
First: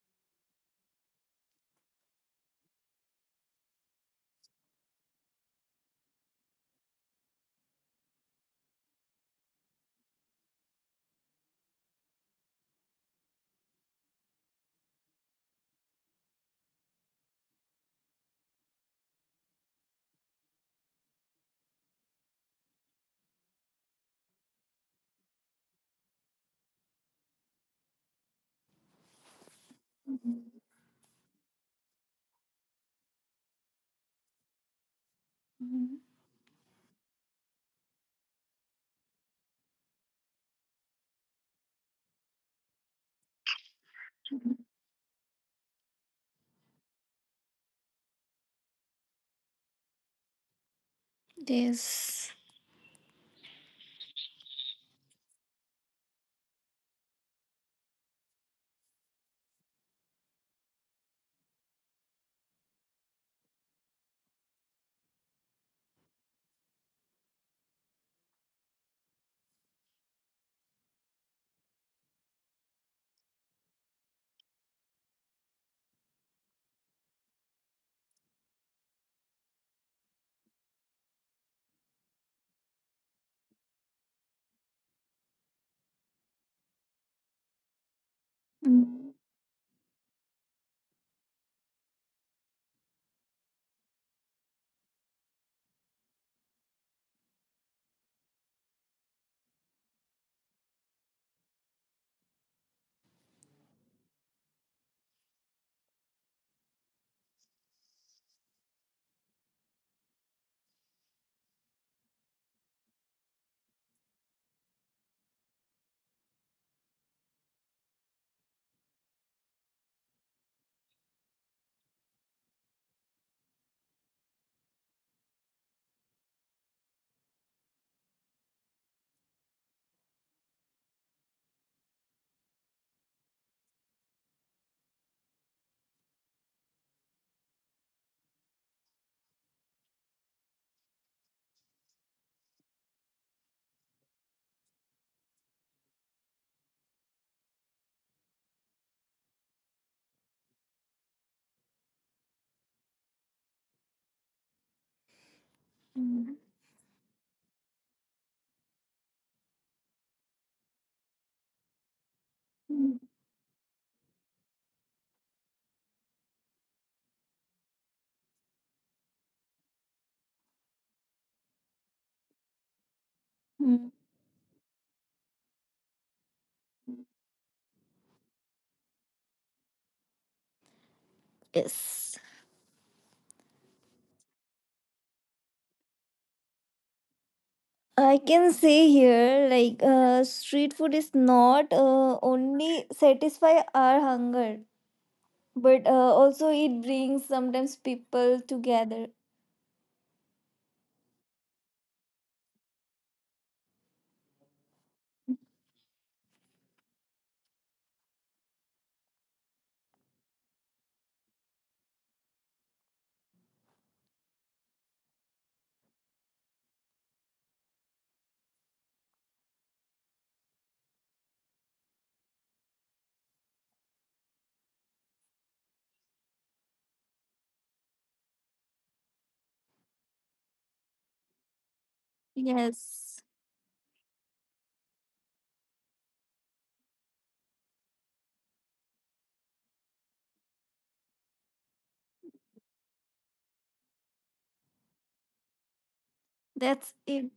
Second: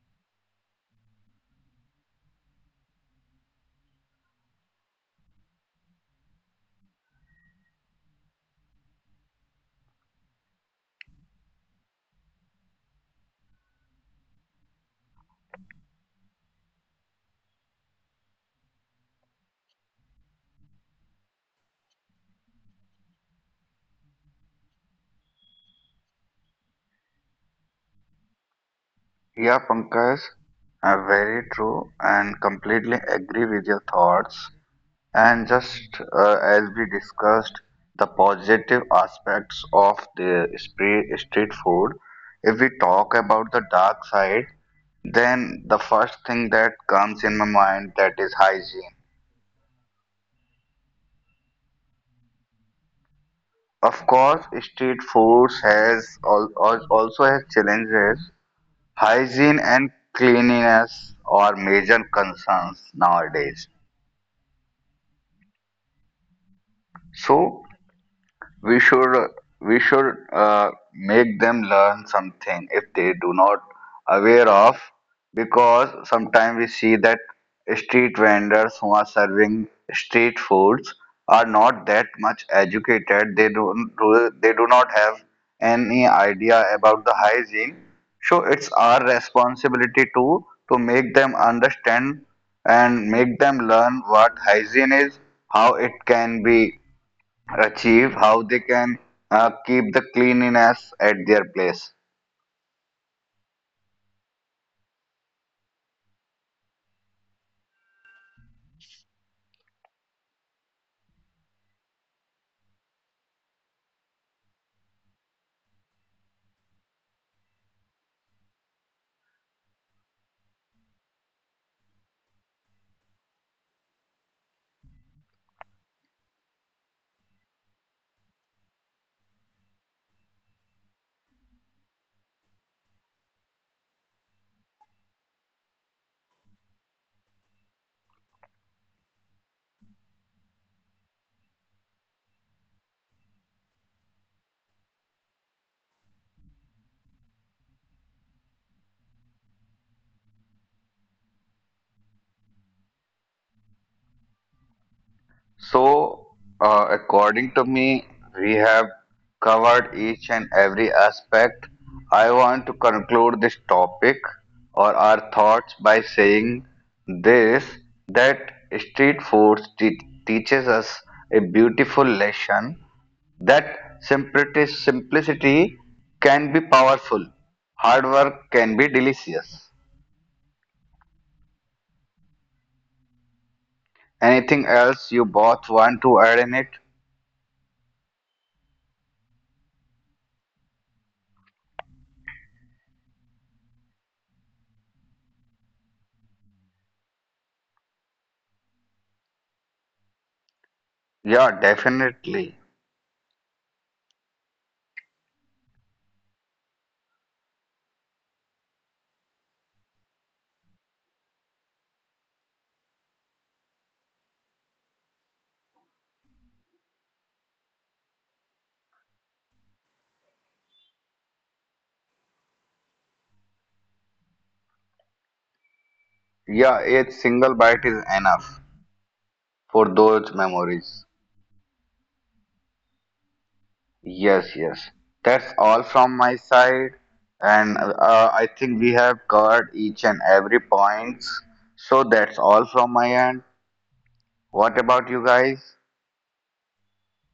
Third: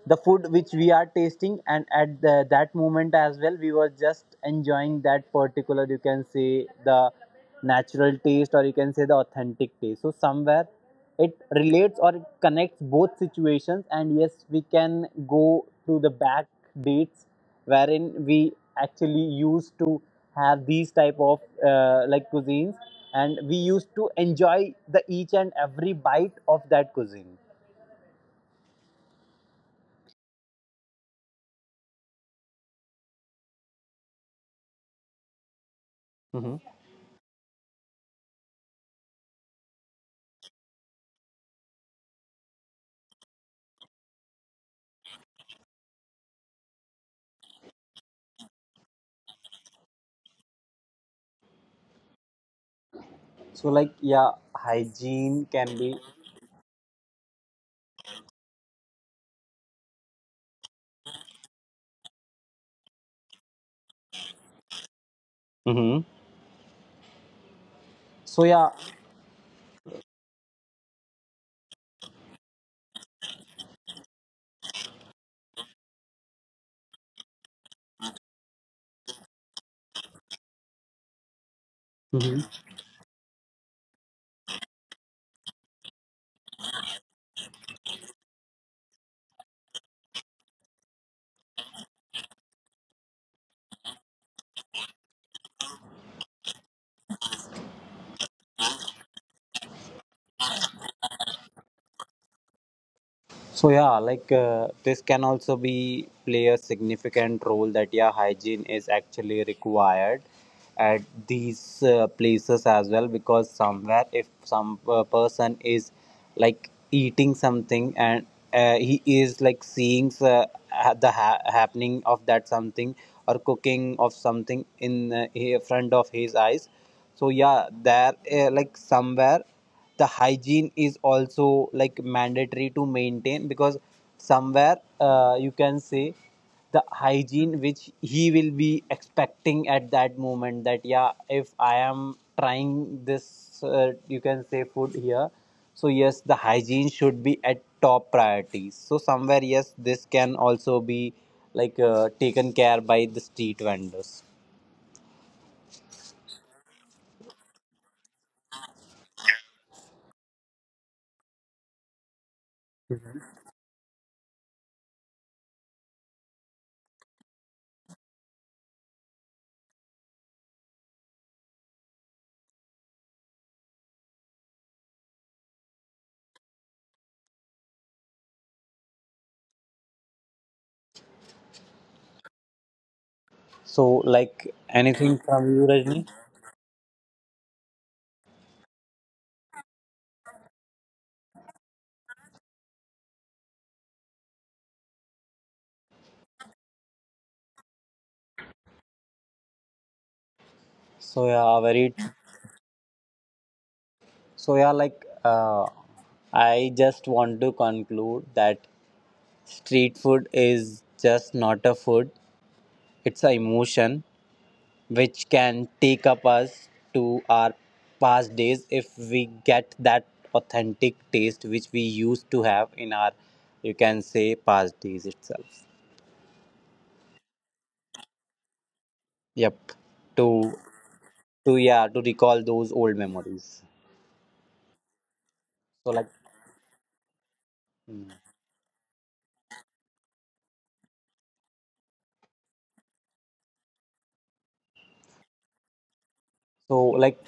A: the food which we are tasting. And at the, that moment as well, we were just enjoying that particular, you can say, the natural taste, or you can say the authentic taste. So somewhere it relates, or it connects both situations, and yes, we can go to the back dates wherein we actually used to have these type of like cuisines, and we used to enjoy the each and every bite of that cuisine.
C: Yeah, Pankaj, very true, and completely agree with your thoughts.
B: Mhm.
C: And
A: Mm-hmm.
C: just as we discussed the positive aspects of the street food, if we talk about the dark side, then the first thing that comes in my mind that is hygiene.
B: Yes.
A: So like yeah,
C: Of
A: hygiene
C: course,
A: can be.
C: street foods has also has challenges. Hygiene and cleanliness are major concerns nowadays.
A: Mm-hmm. So
C: So
A: yeah.
C: we should we should make them learn something if they do not aware of, because sometimes we see that street vendors who are serving street foods are not that
A: Mm-hmm.
C: much educated. They do, do they do not have any idea about the hygiene. So it's our
B: Mm,
C: responsibility to make them understand and make them learn what hygiene is, how it can be achieve, how they can keep the cleanliness at their place.
A: So yeah, like this can also be play a significant role that yeah, hygiene is actually required at these places as well. Because somewhere if some person is like eating something and he is like seeing the happening of that something, or cooking of something in front of his eyes, so yeah, there like somewhere the hygiene is also like mandatory to maintain. Because somewhere, you can say, the hygiene which he will be expecting at that moment, that yeah, if I am trying this you can say food here, so yes, the hygiene should be at top priority. So somewhere yes, this can also be like taken care by the street vendors.
B: mm,
C: So, according to me, we have covered each and every aspect. I want to
B: mm,
C: conclude this topic or our thoughts by saying this, that street food teaches us a beautiful lesson, that
B: mm.
C: simplicity can be powerful, hard work can be delicious.
B: Yes.
A: So, like
C: Anything else
A: anything
C: you
A: from you,
C: both want
A: Rajni?
C: to add in it?
B: I can say here, like, street food is not only satisfy our hunger, but also it brings sometimes people together.
A: So,
C: Yeah,
A: yeah, very.
C: definitely.
A: So, yeah, like, I just want to conclude that street food is just not a food, it's an emotion which can take up us to our past days, if we get that authentic taste which we used to have in our, you can say, past days itself.
C: Yeah, a single bite is enough
A: Yep.
C: for those
A: To,
C: memories.
A: to, yeah, to recall those old
B: Yes.
A: memories.
C: Yes, yes. That's all
A: So, like,
C: from my side. And
A: mm.
C: I think we have covered each and every point. So that's all from my end. What about you guys?
A: So
B: That's
A: like
B: it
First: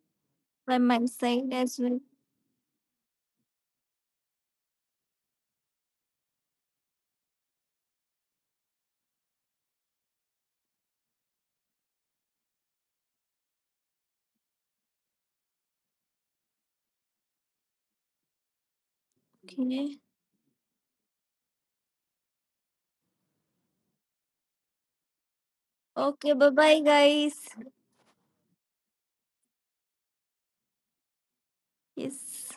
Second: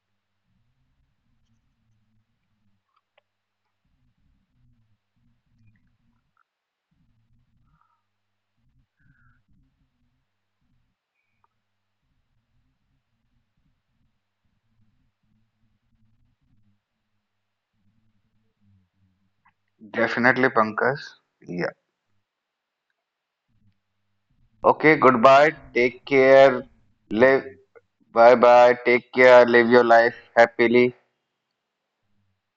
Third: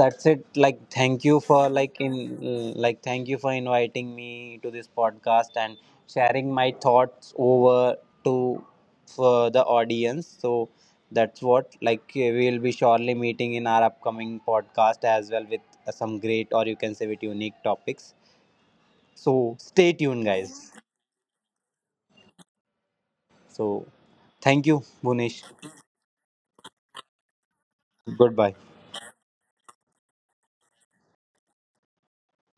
A: that's it.
B: by
A: Like
B: my
A: thank you
B: side
A: for
B: as
A: like
B: well.
A: in, like thank you for inviting me to this podcast and sharing my thoughts over to, for the audience. So that's what, like we will be surely meeting in our upcoming podcast as well with some great, or you can say, with unique topics. So stay
B: Okay.
A: tuned,
C: Definitely,
A: guys.
C: Pankaj. Yeah.
A: So thank you,
C: Okay,
A: Bunish.
C: goodbye. Take
B: Okay. Bye
C: care.
B: bye, guys.
C: Live. Bye
A: Goodbye.
C: bye. Take care. Live your life happily.
B: Yes.